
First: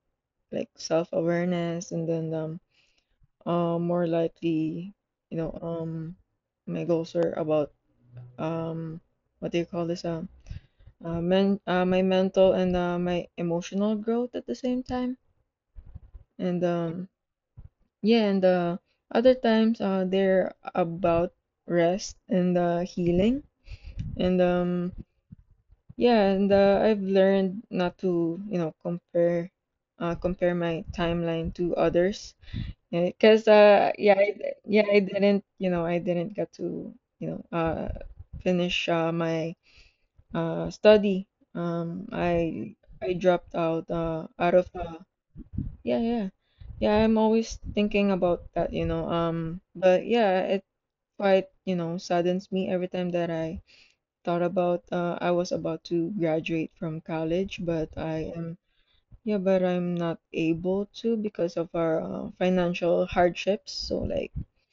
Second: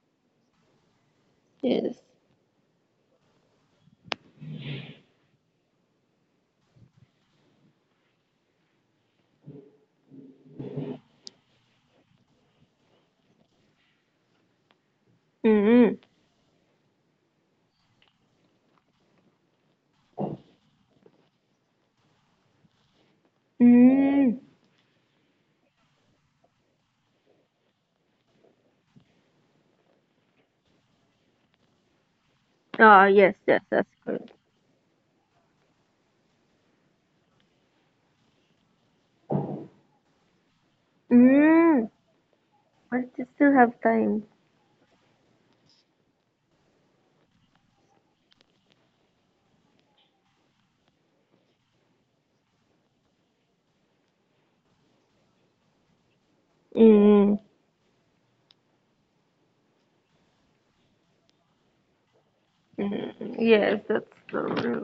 Speaker 1: like self-awareness,
Speaker 2: Yes.
Speaker 1: and then more likely, you know um my goals are about, um what do you call this, men my mental and my emotional growth at the same time.
Speaker 2: Mm-hmm.
Speaker 1: And yeah, and other times they're about rest and healing.
Speaker 2: Mm.
Speaker 1: And yeah, and I've learned not to, compare, compare my timeline to others,
Speaker 2: Oh, yes,
Speaker 1: because
Speaker 2: yes, that's
Speaker 1: yeah,
Speaker 2: good.
Speaker 1: yeah I didn't, I didn't get to, you know uh finish, my study.
Speaker 2: Mm.
Speaker 1: um i
Speaker 2: But
Speaker 1: i
Speaker 2: you still
Speaker 1: dropped
Speaker 2: have
Speaker 1: out,
Speaker 2: time.
Speaker 1: out of yeah, yeah, yeah, I'm always thinking about that, but yeah, it quite, saddens me every time that I thought about, I was about to graduate from
Speaker 2: Mm.
Speaker 1: college, but I am yeah, but I'm not able to because of our financial
Speaker 2: Mm. Yes,
Speaker 1: hardships,
Speaker 2: that's
Speaker 1: so
Speaker 2: the
Speaker 1: like,
Speaker 2: rule.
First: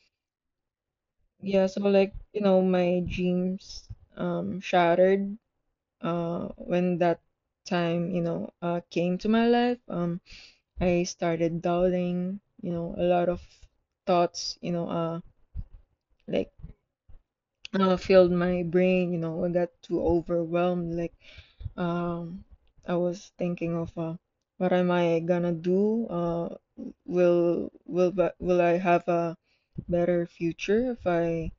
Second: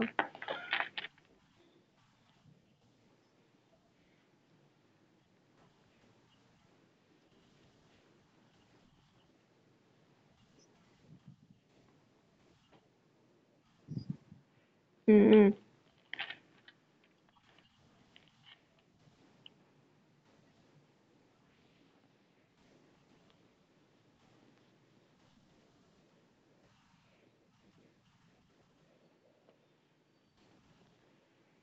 Speaker 1: yeah, so like, my dreams shattered, when that time, came to my life. I started doubting, a lot of thoughts,
Speaker 2: Mm.
Speaker 1: like filled my brain, I got too overwhelmed. Like, um, I was thinking of, what am I gonna do? Will I have a better future if I,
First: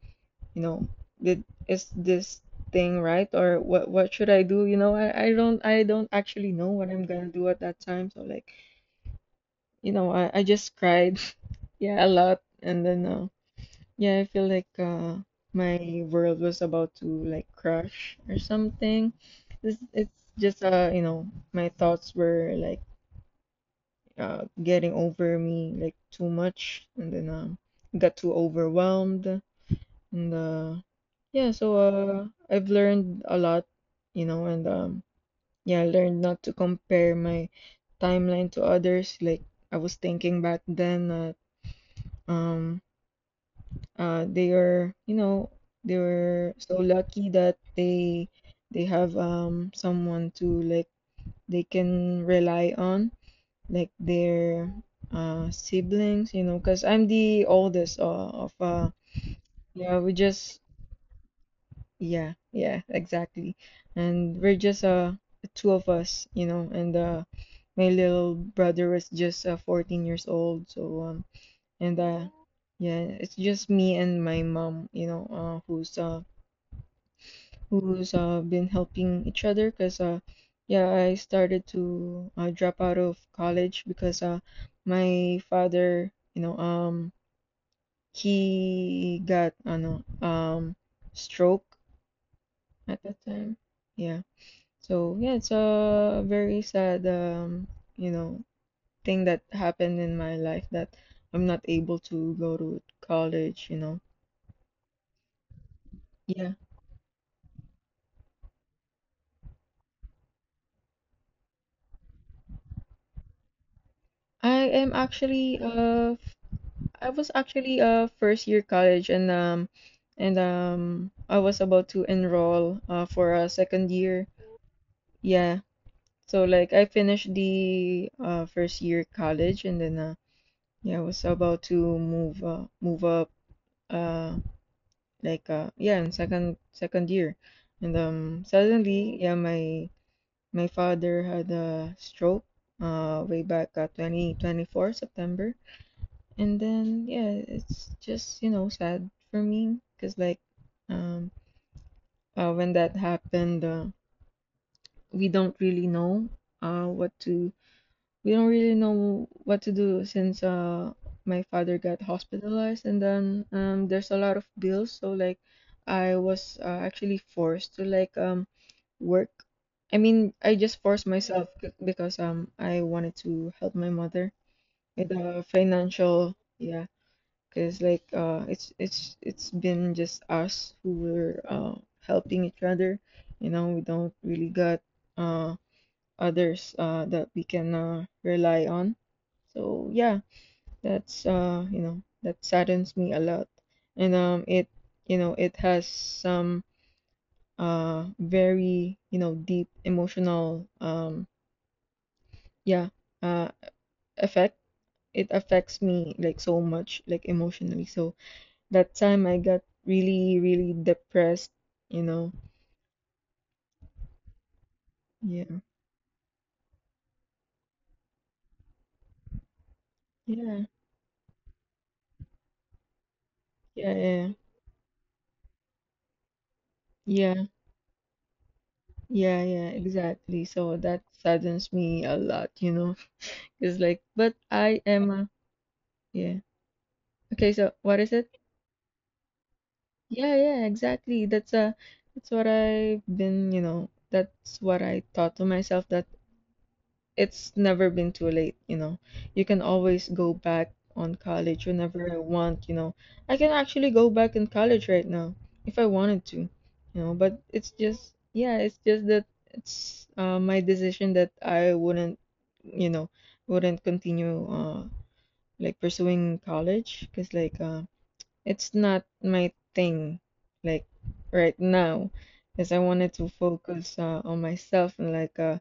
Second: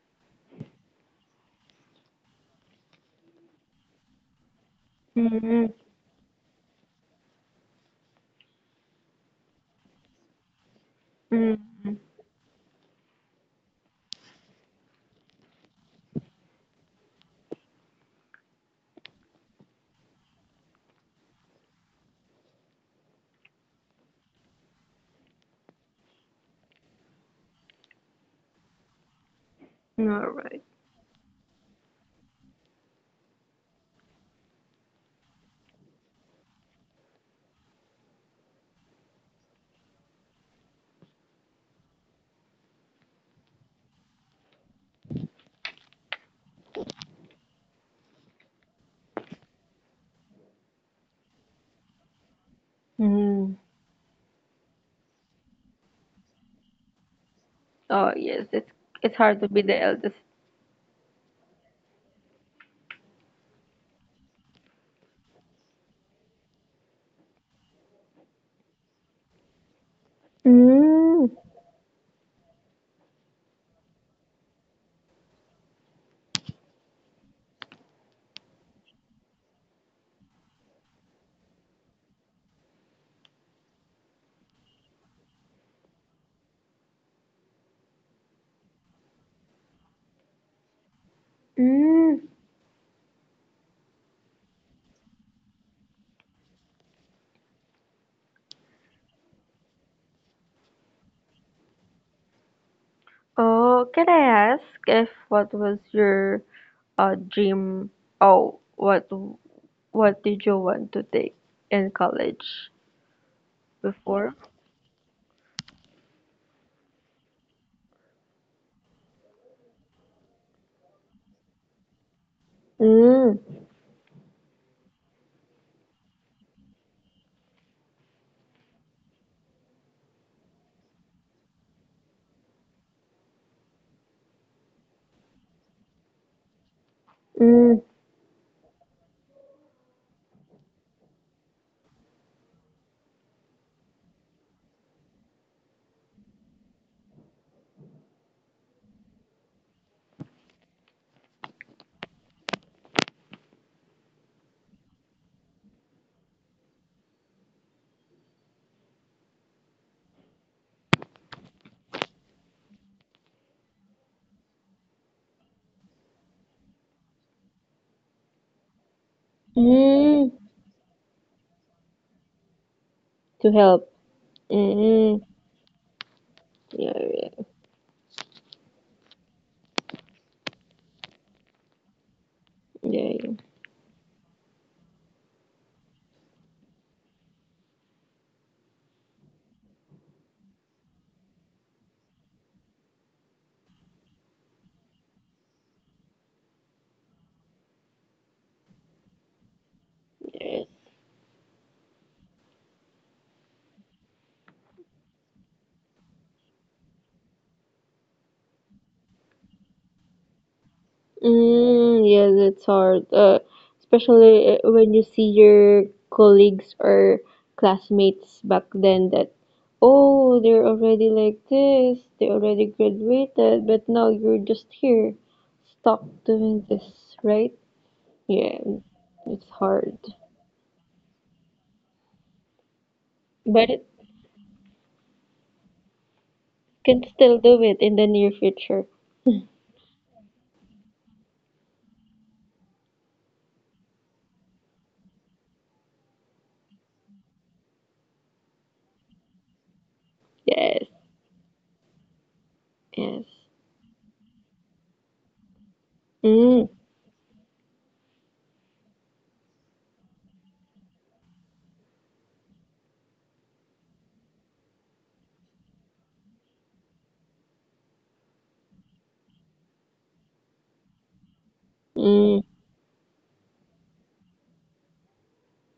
Speaker 1: you know did, is this thing right? Or what should I do? I, I don't
Speaker 2: Mm.
Speaker 1: I don't actually know what I'm gonna do at that time, so like, I just cried
Speaker 2: Mm.
Speaker 1: <laughs> yeah, a lot. And then yeah, I feel like my world was about to like crash or something. This it's just my thoughts were like getting over me, like, too much. And then got too overwhelmed.
Speaker 2: All
Speaker 1: and
Speaker 2: right.
Speaker 1: uh yeah, so I've learned a lot, you know, and yeah, I learned not to compare my timeline to others. Like, I was thinking back then that, um, they are, they were so lucky that they have someone to, like, they can rely on,
Speaker 2: Mm.
Speaker 1: like their siblings, because I'm the oldest
Speaker 2: Oh, yes,
Speaker 1: of
Speaker 2: it's hard to be the
Speaker 1: yeah,
Speaker 2: eldest.
Speaker 1: we just, yeah, yeah, exactly. And we're just two of us, and my little brother was just 14 years old, so
Speaker 2: Mm.
Speaker 1: um and yeah, it's just me and my mom, who's been helping each other, 'cause yeah, I started to, drop out of college, because my father, he got, I know, stroke
Speaker 2: Hmm.
Speaker 1: at that time. Yeah. So yeah, it's a very sad, you know, thing that happened in my life, that I'm not able to go to college, you
Speaker 2: Oh,
Speaker 1: know.
Speaker 2: can I ask if what was your
Speaker 1: Yeah.
Speaker 2: dream? Oh, what did you want to take in college before?
Speaker 1: I am actually I was actually a first year college, and I was about to enroll for
Speaker 2: Mm,
Speaker 1: a second year. Yeah. So like, I finished the first year college, and then yeah, I was about to move, move up, uh. Like, yeah, in second year.
Speaker 2: mm,
Speaker 1: And suddenly, yeah, my father had a stroke way back, 2024 September. And then yeah, it's just, you know, sad for me, because like, um when that happened, we don't really know what to, we don't really know what to do, since my father got hospitalized, and then there's a lot of bills, so like I was actually forced to, like, work. I
Speaker 2: mm,
Speaker 1: mean, I just forced myself, because I wanted
Speaker 2: to
Speaker 1: to help
Speaker 2: help.
Speaker 1: my mother with
Speaker 2: Mm,
Speaker 1: the financial, yeah,
Speaker 2: yeah,
Speaker 1: because like it's been just us who were helping each other,
Speaker 2: yeah,
Speaker 1: you know, we don't really got, uh others that we can rely on. So yeah, that's that saddens me a lot. And it, it has some very, deep
Speaker 2: yeah.
Speaker 1: emotional, yeah, uh effect. It affects me, like, so much, like, emotionally. So that time, I got really, really depressed,
Speaker 2: Mm,
Speaker 1: you
Speaker 2: yes,
Speaker 1: know.
Speaker 2: it's hard, especially when you see
Speaker 1: Yeah.
Speaker 2: your colleagues or classmates back then, that, oh, they're
Speaker 1: Yeah.
Speaker 2: already like this, they already graduated, but
Speaker 1: Yeah,
Speaker 2: now
Speaker 1: yeah.
Speaker 2: you're just here, stuck doing this,
Speaker 1: Yeah,
Speaker 2: right?
Speaker 1: yeah,
Speaker 2: Yeah, it's
Speaker 1: yeah, yeah,
Speaker 2: hard,
Speaker 1: exactly. So that saddens me a lot, you know.
Speaker 2: but it
Speaker 1: It's like, but I am a, yeah.
Speaker 2: can still do
Speaker 1: Okay,
Speaker 2: it
Speaker 1: so
Speaker 2: in the
Speaker 1: what is
Speaker 2: near
Speaker 1: it?
Speaker 2: future.
Speaker 1: Yeah, yeah, exactly. That's what I've been, that's what I thought to myself, that it's never been too late, you know. You can always go
Speaker 2: Yes,
Speaker 1: back on college whenever I want, you know.
Speaker 2: yes.
Speaker 1: I can actually go back in college right now if I wanted to, you
Speaker 2: Mm,
Speaker 1: know. But it's just, yeah, it's just that, it's my decision that I wouldn't, you know, wouldn't continue, like pursuing college, because like it's not my thing, like, right now.
Speaker 2: mm.
Speaker 1: Because I wanted to focus, on myself, and like,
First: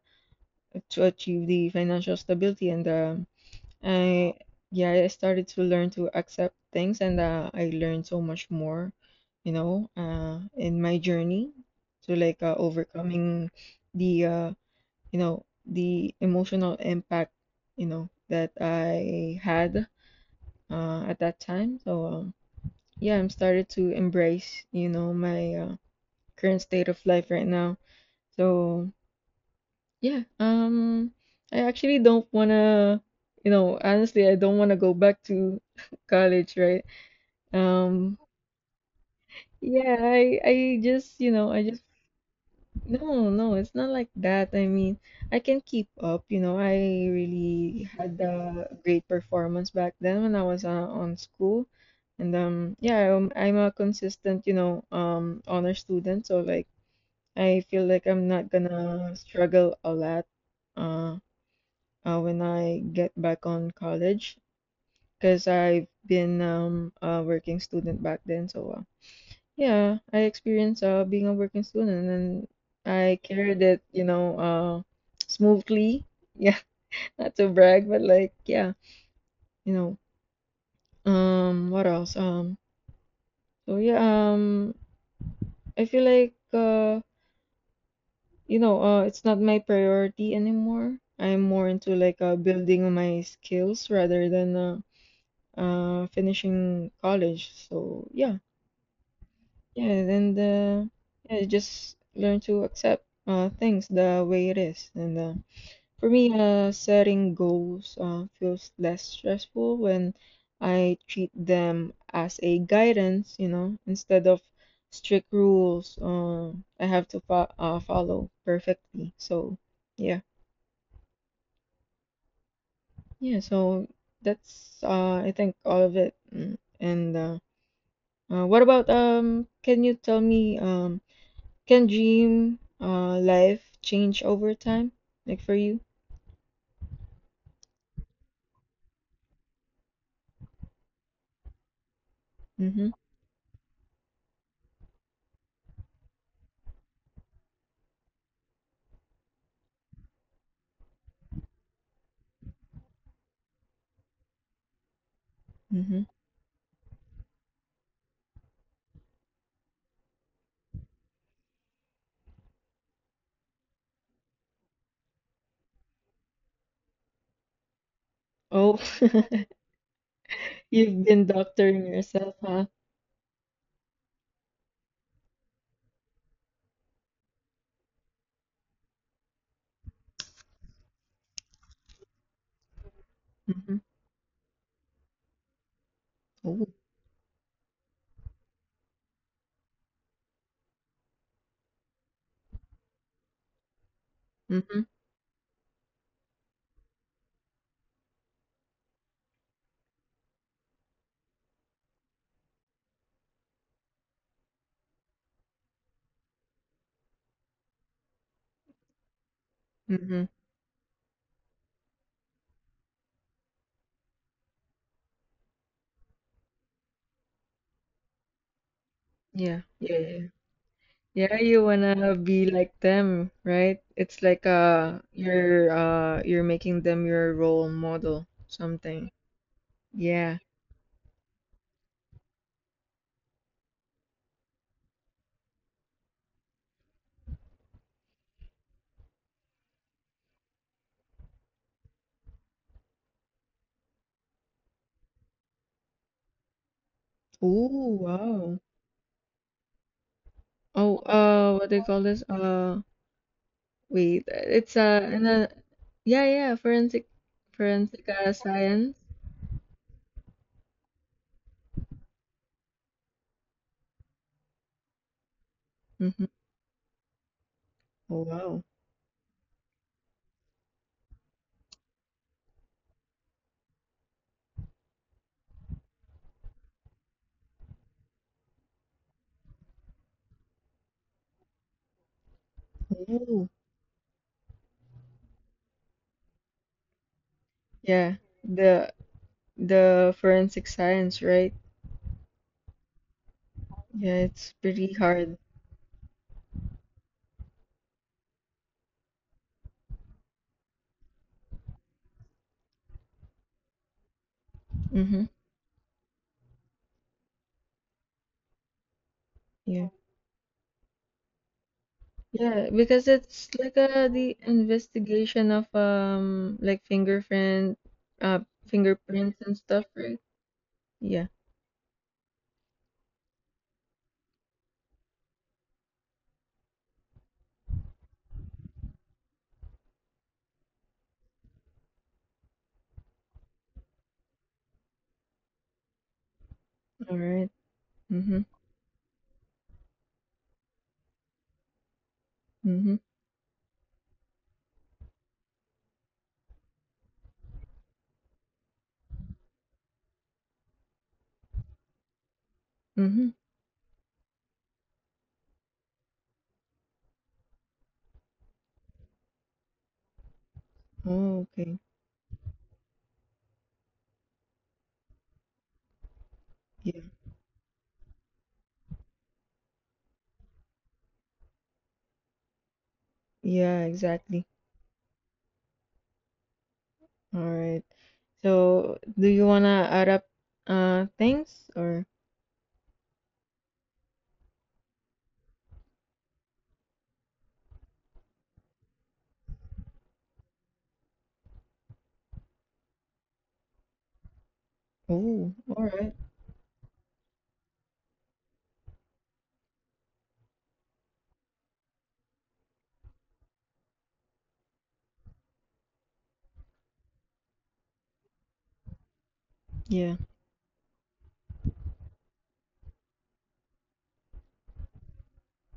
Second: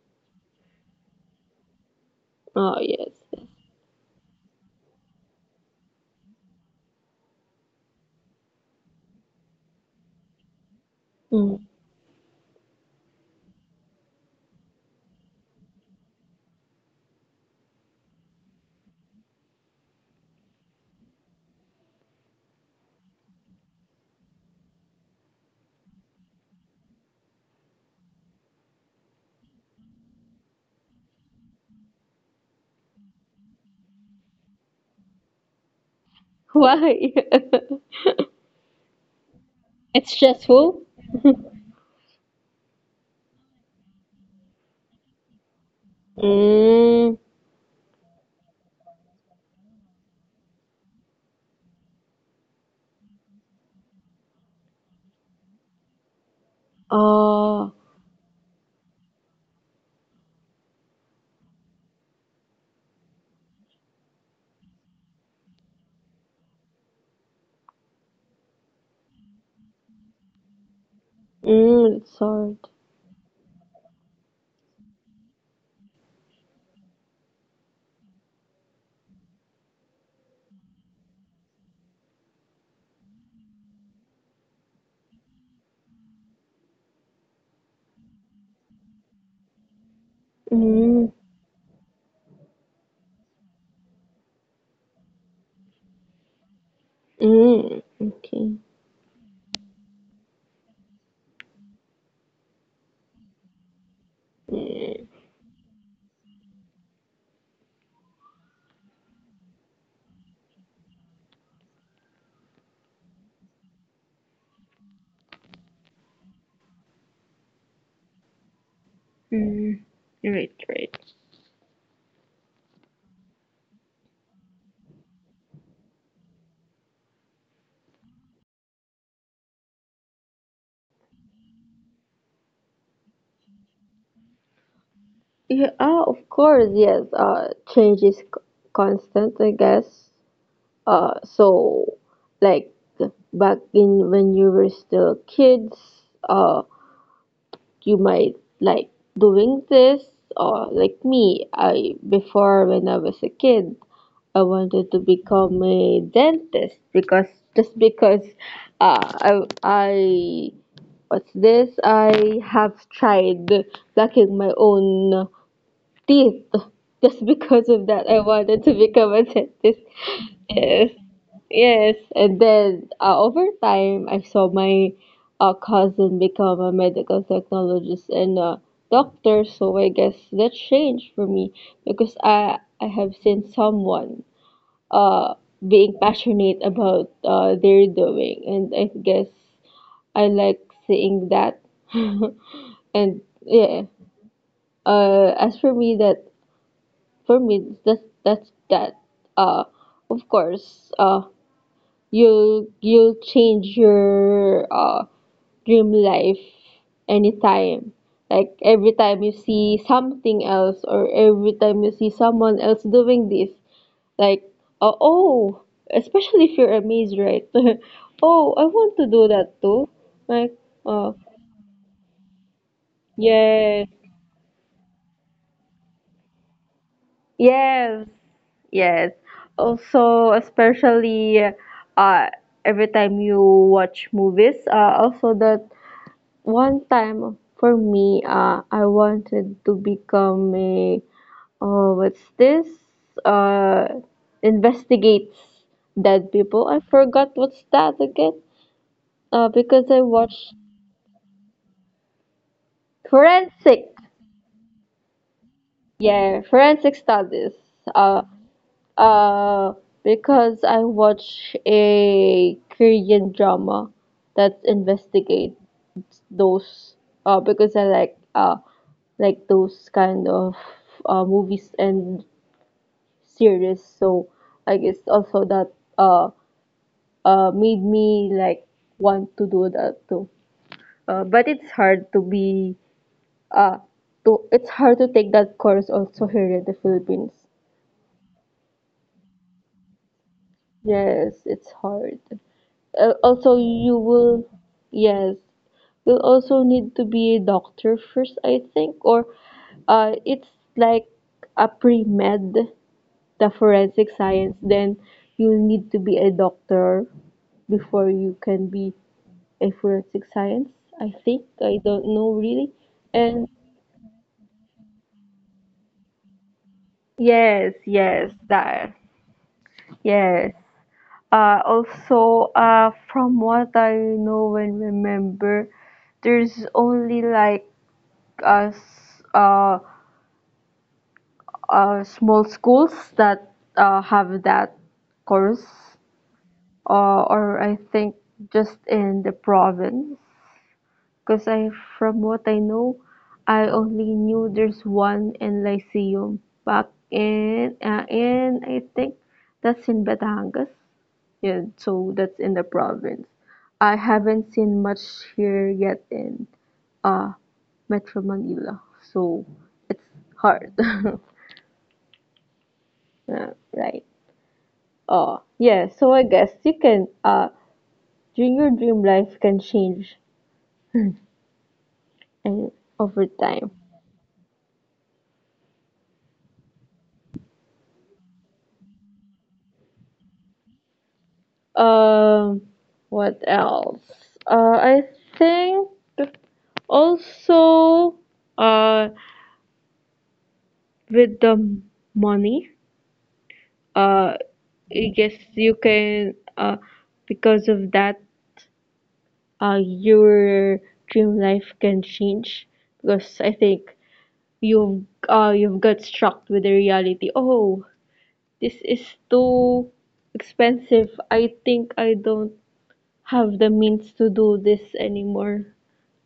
Speaker 1: to achieve the financial stability.
Speaker 2: Oh,
Speaker 1: And
Speaker 2: yes.
Speaker 1: um
Speaker 2: Yes.
Speaker 1: I, yeah, I started to learn to accept things, and I learned so much more, in my journey
Speaker 2: Mm.
Speaker 1: to, like, overcoming the, the emotional impact, that I had at that time. So, yeah, I'm started to embrace, my current state of life right now. So yeah, I actually don't wanna, honestly, I don't wanna go back to <laughs> college,
Speaker 2: <laughs>
Speaker 1: right?
Speaker 2: Why? <laughs>
Speaker 1: Um, yeah,
Speaker 2: It's
Speaker 1: I
Speaker 2: stressful.
Speaker 1: just, I
Speaker 2: <laughs>
Speaker 1: just, no, no, it's not like that. I mean, I can keep up, you know, I
Speaker 2: Mm,
Speaker 1: really had a great performance back then when I was on school. And yeah, I'm a consistent, honor student, so like, I
Speaker 2: oh,
Speaker 1: feel like I'm not gonna struggle a lot, uh, when I get back on college, because I've been a working student back then. So, yeah, I experienced being a working
Speaker 2: mm,
Speaker 1: student,
Speaker 2: it's
Speaker 1: and
Speaker 2: hard.
Speaker 1: I carried it, smoothly. <laughs> Yeah, not to brag, but like, yeah, you know. What else? So yeah, um I feel like you know, it's not my priority anymore.
Speaker 2: Mm,
Speaker 1: I'm more into, like, building my skills, rather than, finishing college.
Speaker 2: mm,
Speaker 1: So yeah,
Speaker 2: okay.
Speaker 1: yeah, and yeah, just learn to accept, things the way it is.
Speaker 2: Mm,
Speaker 1: And for me, setting goals feels less stressful when I treat them as a guidance, instead of strict rules, I have to follow perfectly. So
Speaker 2: mm,
Speaker 1: yeah.
Speaker 2: right, right.
Speaker 1: Yeah, so that's I think all of it. Mm. And, what about, can you tell me, can dream life change over time? Like, for
Speaker 2: Yeah,
Speaker 1: you?
Speaker 2: ah, of course, yes. Change is constant, I guess. Uh, so, like
Speaker 1: Mm-hmm.
Speaker 2: back in when you were still kids, uh, you might like doing this. Or like me, I, before when I was a kid, I wanted to become
Speaker 1: Mm-hmm.
Speaker 2: a dentist, because, just because I what's this? I have tried lacking my own teeth. Just <laughs> because of that, I wanted to
Speaker 1: Oh,
Speaker 2: become a
Speaker 1: <laughs>
Speaker 2: dentist. Yes,
Speaker 1: you've been doctoring
Speaker 2: yes.
Speaker 1: yourself,
Speaker 2: And
Speaker 1: huh?
Speaker 2: then, over time, I saw my cousin become a medical technologist and a doctor. So I guess that changed for me, because I have seen
Speaker 1: Mm-hmm.
Speaker 2: someone uh, being passionate
Speaker 1: Oh.
Speaker 2: about their doing, and I guess I like seeing that. <laughs> And yeah,
Speaker 1: Mm-hmm.
Speaker 2: as for me, that's that. Uh, of course, you'll change your dream life anytime. Like every time you see
Speaker 1: Mm-hmm.
Speaker 2: something else, or every time you see someone else doing this. Like, oh, especially if you're amazed, right? <laughs> Oh, I want to do that
Speaker 1: Yeah.
Speaker 2: too.
Speaker 1: Yeah. Yeah. Yeah,
Speaker 2: Like, uh,
Speaker 1: yeah, you wanna be like them,
Speaker 2: yes,
Speaker 1: right? It's like you're making them your role
Speaker 2: yes,
Speaker 1: model,
Speaker 2: yes.
Speaker 1: something.
Speaker 2: Also,
Speaker 1: Yeah.
Speaker 2: especially uh, every time you watch movies. Also that one time for me, I wanted to become a, oh, what's this? Uh, Investigates dead people. I forgot what's that
Speaker 1: Oh
Speaker 2: again.
Speaker 1: wow.
Speaker 2: Because I watched
Speaker 1: Oh, what they call this?
Speaker 2: Forensic.
Speaker 1: Wait, it's in a, yeah,
Speaker 2: Yeah,
Speaker 1: yeah,
Speaker 2: Forensic
Speaker 1: forensic,
Speaker 2: Studies. Uh,
Speaker 1: science.
Speaker 2: uh, because I watch a Korean drama that investigates
Speaker 1: Mm-hmm.
Speaker 2: those. Because I
Speaker 1: Oh wow.
Speaker 2: like those kind of movies and series. So I guess also that made me like want to do that too. But it's hard to be
Speaker 1: Oh
Speaker 2: Uh, to it's hard to take that course also here in the Philippines.
Speaker 1: yeah. The the forensic science,
Speaker 2: Yes,
Speaker 1: right?
Speaker 2: it's hard. Also, you
Speaker 1: Yeah, it's
Speaker 2: will,
Speaker 1: pretty hard.
Speaker 2: yes, you'll also need to be a doctor first, I think, or it's like a pre-med, the forensic science, then
Speaker 1: Mm-hmm.
Speaker 2: you need to be a doctor before you can be a
Speaker 1: Yeah.
Speaker 2: forensic science, I think. I don't know
Speaker 1: Yeah,
Speaker 2: really.
Speaker 1: because it's
Speaker 2: And
Speaker 1: like the investigation of, like,
Speaker 2: yes,
Speaker 1: fingerprint,
Speaker 2: yes,
Speaker 1: uh
Speaker 2: that,
Speaker 1: fingerprints and stuff, right?
Speaker 2: yes.
Speaker 1: Yeah.
Speaker 2: Also, from what I know and remember, there's only like uh, s- uh, small schools that have that course,
Speaker 1: All
Speaker 2: or
Speaker 1: right.
Speaker 2: I think
Speaker 1: Mm-hmm.
Speaker 2: just in the province. Because I, from what I know,
Speaker 1: Mm-hmm.
Speaker 2: I only knew there's one in Lyceum back in I think that's in Batangas. Yeah, so that's in the province.
Speaker 1: Mm-hmm.
Speaker 2: I haven't seen much here yet in uh Metro Manila. So hard. <laughs>
Speaker 1: Oh, okay.
Speaker 2: Yeah, right. Oh, yeah. So I guess you can,
Speaker 1: Yeah,
Speaker 2: during your dream life can change and over time.
Speaker 1: yeah, exactly. All right. So, do you wanna add up, things, or?
Speaker 2: Um, what else? I think also uh with the money, uh I guess you
Speaker 1: Oh, all
Speaker 2: can,
Speaker 1: right.
Speaker 2: because of that, your dream life can change because I think you've, you've got struck with the reality. Oh, this is too
Speaker 1: Yeah.
Speaker 2: expensive. I think I don't have the means to do this anymore.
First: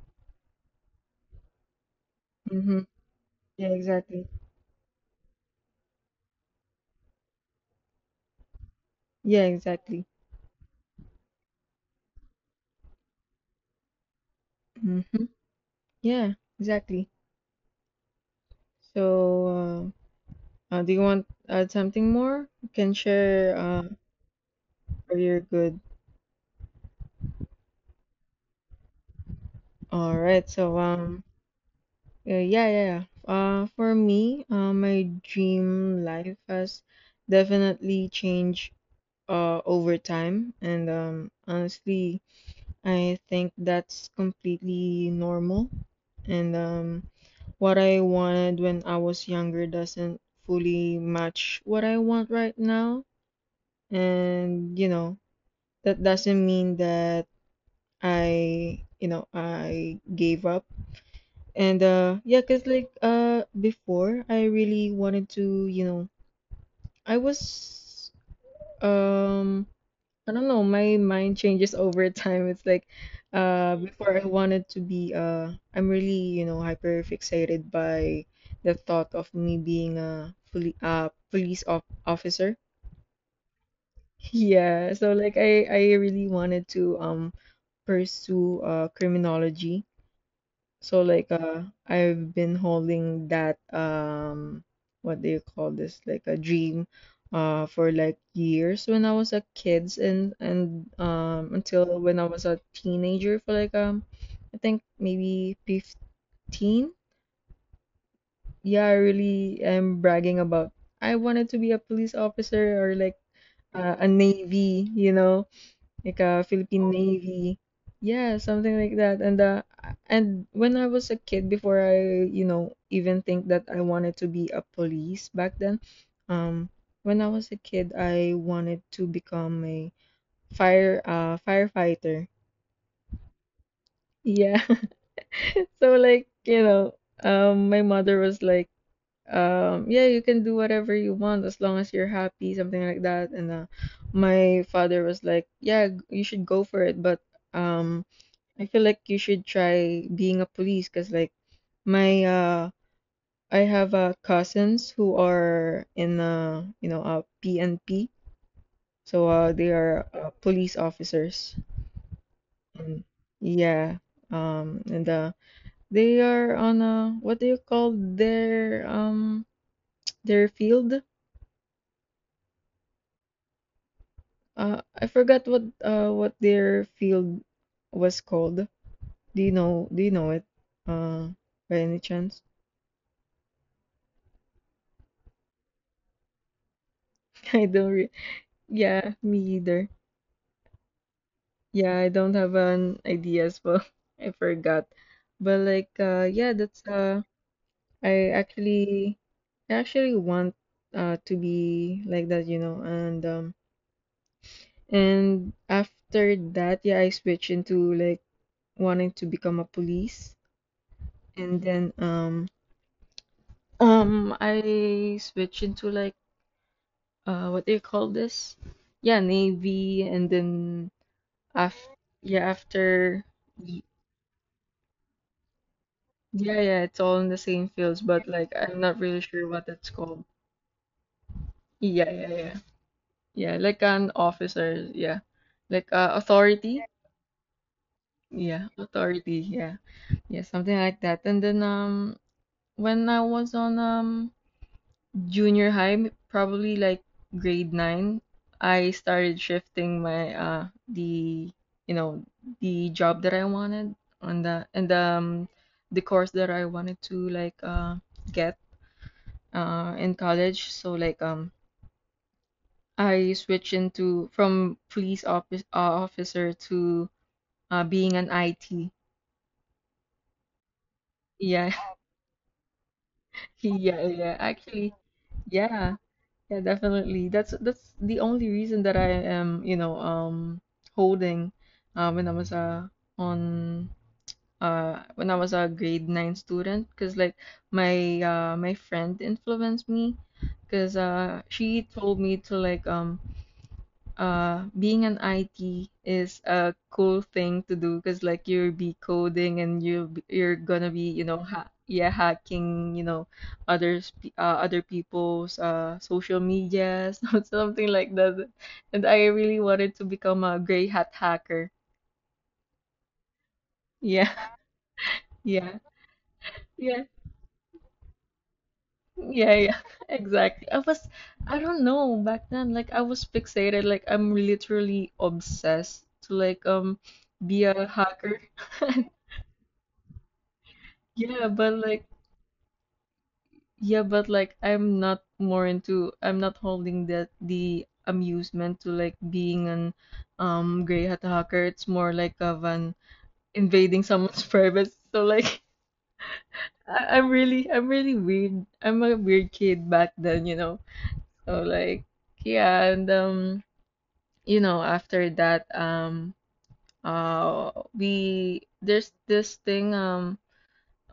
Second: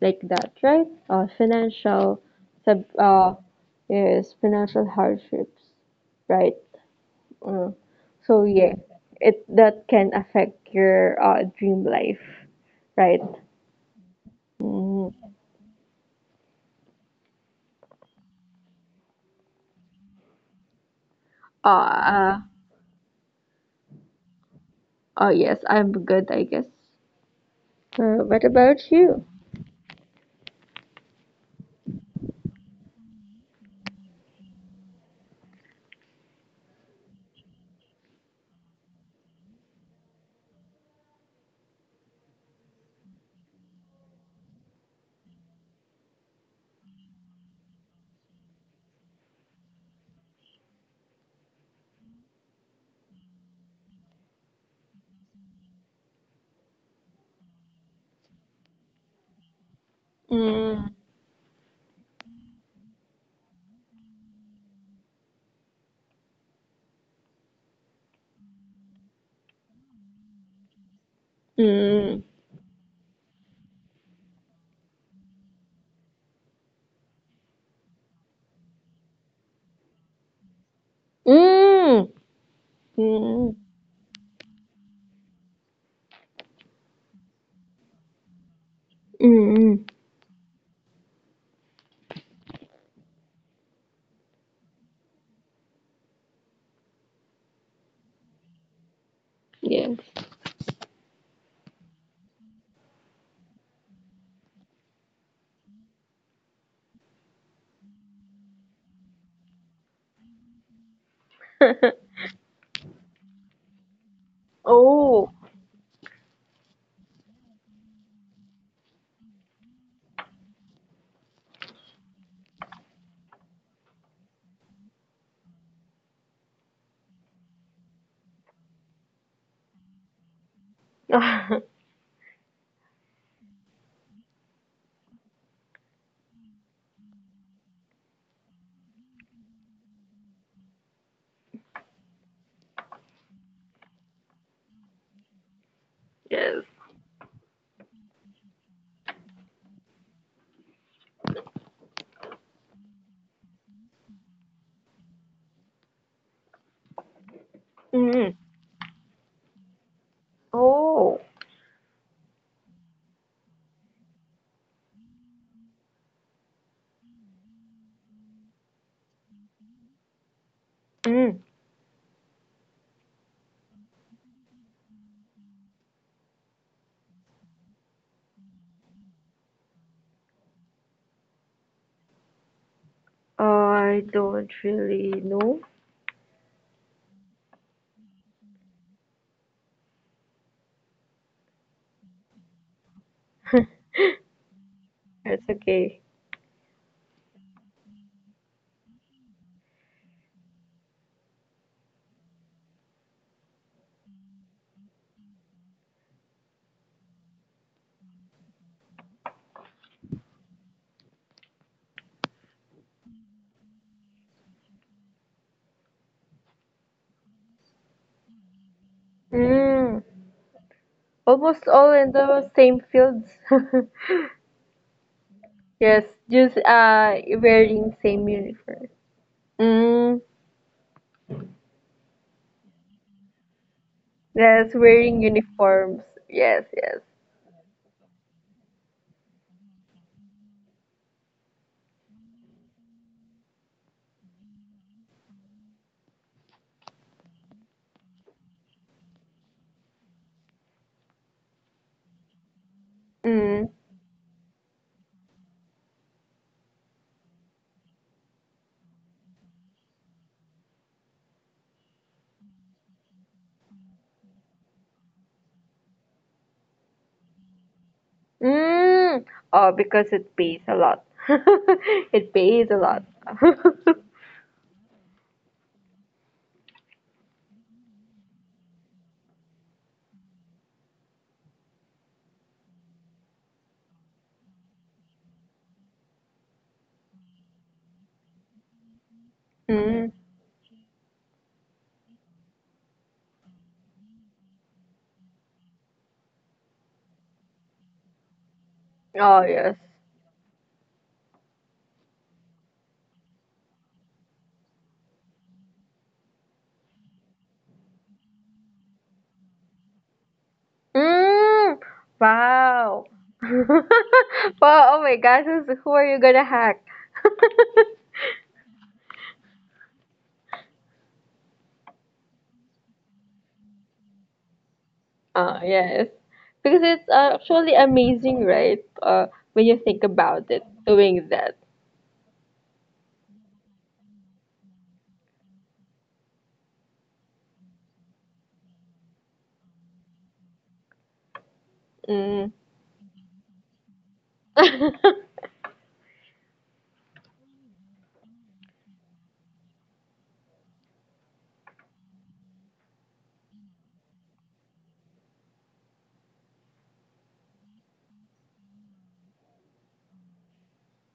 Speaker 2: Like that, right? Financial
Speaker 1: Mm-hmm.
Speaker 2: sub
Speaker 1: Yeah, exactly.
Speaker 2: yes, financial hardships, right? Uh, so yeah, it,
Speaker 1: Yeah,
Speaker 2: that
Speaker 1: exactly.
Speaker 2: can affect your dream life, right?
Speaker 1: Mm-hmm.
Speaker 2: Mm.
Speaker 1: Yeah, exactly. So, do you want add something more?
Speaker 2: Uh,
Speaker 1: You can share, or you're
Speaker 2: oh
Speaker 1: good.
Speaker 2: yes, I'm good, I guess. What about you?
Speaker 1: All right. So, yeah, yeah, yeah. For me, my dream life has definitely changed over time. And honestly, I think that's completely normal. And what I wanted when I was younger doesn't fully match what I want right now. And, you know, that doesn't mean that I, you know, I gave up.
Speaker 2: Mm.
Speaker 1: And, yeah, because like, before, I really wanted to, you know, I was. Um, I don't know, my mind changes over
Speaker 2: Mm.
Speaker 1: time. It's like before, I wanted to be I'm really, you know, hyper fixated by the thought of me being a police op
Speaker 2: Mm.
Speaker 1: officer.
Speaker 2: Mm.
Speaker 1: <laughs> Yeah, so like, I really wanted to pursue criminology.
Speaker 2: Mm.
Speaker 1: So like, I've been holding that, what do you call this, like, a dream for like years when I was a kid,
Speaker 2: Yes.
Speaker 1: and until when I was a teenager, for like, I think maybe 15. Yeah, I really am bragging about I wanted to be a police
Speaker 2: <laughs>
Speaker 1: officer, or like, a navy, you know, like a Philippine Navy. Yeah, something like that. And when I was a kid, before I, you know, even think that I wanted to be a police back then, um, when I was a kid, I wanted to become a firefighter. Yeah. <laughs> So like, you know, my mother was like, yeah, you can do whatever you want as long as you're happy, something like that. And my father was like, yeah, you should go
Speaker 2: Yes.
Speaker 1: for it, but um. I feel like you should try being a police because like my I have cousins who are in you know PNP,
Speaker 2: Mm.
Speaker 1: so they are police
Speaker 2: Oh.
Speaker 1: officers and yeah. And they are on what do you call their field?
Speaker 2: Mm.
Speaker 1: I forgot what their field was called. Do you know, do you know it, uh by any chance?
Speaker 2: I don't really know.
Speaker 1: <laughs> I don't re yeah, me either. Yeah, I don't have an idea as well.
Speaker 2: <laughs>
Speaker 1: <laughs> I forgot. But
Speaker 2: That's
Speaker 1: like
Speaker 2: okay.
Speaker 1: yeah, that's I actually I actually want to be like that, you know, and after that, yeah, I switched into like wanting to become a police, and then I switched into like what do you call this? Yeah, Navy, and
Speaker 2: Mm.
Speaker 1: then af
Speaker 2: Almost all
Speaker 1: yeah,
Speaker 2: in the same
Speaker 1: after.
Speaker 2: fields. <laughs> Yes,
Speaker 1: Yeah, yeah,
Speaker 2: just
Speaker 1: it's all in the same fields,
Speaker 2: wearing
Speaker 1: but like
Speaker 2: same
Speaker 1: I'm not
Speaker 2: uniform.
Speaker 1: really sure what it's called.
Speaker 2: Mm.
Speaker 1: Yeah, yeah, yeah. Yeah, like an officer,
Speaker 2: Yes,
Speaker 1: yeah.
Speaker 2: wearing
Speaker 1: Like
Speaker 2: uniforms.
Speaker 1: authority.
Speaker 2: Yes, yes.
Speaker 1: Yeah, authority, yeah. Yeah, something like that. And then when I was on junior high, probably like grade nine, I started shifting my the you know, the job that I
Speaker 2: Mm.
Speaker 1: wanted and the course that I wanted to get in college. So like I switched into from officer to being an IT.
Speaker 2: Mm. Oh, because it pays a lot. <laughs>
Speaker 1: Yeah,
Speaker 2: It pays a lot. <laughs>
Speaker 1: <laughs> yeah, yeah. Actually, yeah, yeah, definitely. That's the only reason that I am, you know, holding uh, when I was uh, on when I was a grade nine student, because like my friend influenced
Speaker 2: Mm.
Speaker 1: me, because she told me to like being an IT is a cool thing to do because like you'll be
Speaker 2: Oh,
Speaker 1: coding
Speaker 2: yes.
Speaker 1: and you're gonna be you know ha yeah, hacking, you know, other people's social medias, <laughs> something like that. And I really wanted to become a gray hat hacker.
Speaker 2: Mm. Wow. <laughs>
Speaker 1: Yeah.
Speaker 2: Wow, oh my
Speaker 1: <laughs>
Speaker 2: gosh,
Speaker 1: Yeah,
Speaker 2: who are you gonna hack?
Speaker 1: yeah,
Speaker 2: <laughs>
Speaker 1: yeah, yeah. <laughs> Exactly. I don't know, back then, like I was fixated. Like I'm literally
Speaker 2: Oh, yes.
Speaker 1: obsessed to like
Speaker 2: Because it's,
Speaker 1: be
Speaker 2: actually
Speaker 1: a
Speaker 2: amazing,
Speaker 1: hacker.
Speaker 2: right?
Speaker 1: <laughs>
Speaker 2: When you think about it, doing
Speaker 1: Yeah,
Speaker 2: that.
Speaker 1: but like, yeah, but like, I'm not holding that the amusement to like being an gray hat hacker. It's more like
Speaker 2: Mm.
Speaker 1: of an invading someone's <laughs> privacy. So
Speaker 2: <laughs>
Speaker 1: like, I'm really weird. I'm a weird kid back then, you know. So like, yeah, and you know, after that, we there's this thing, um.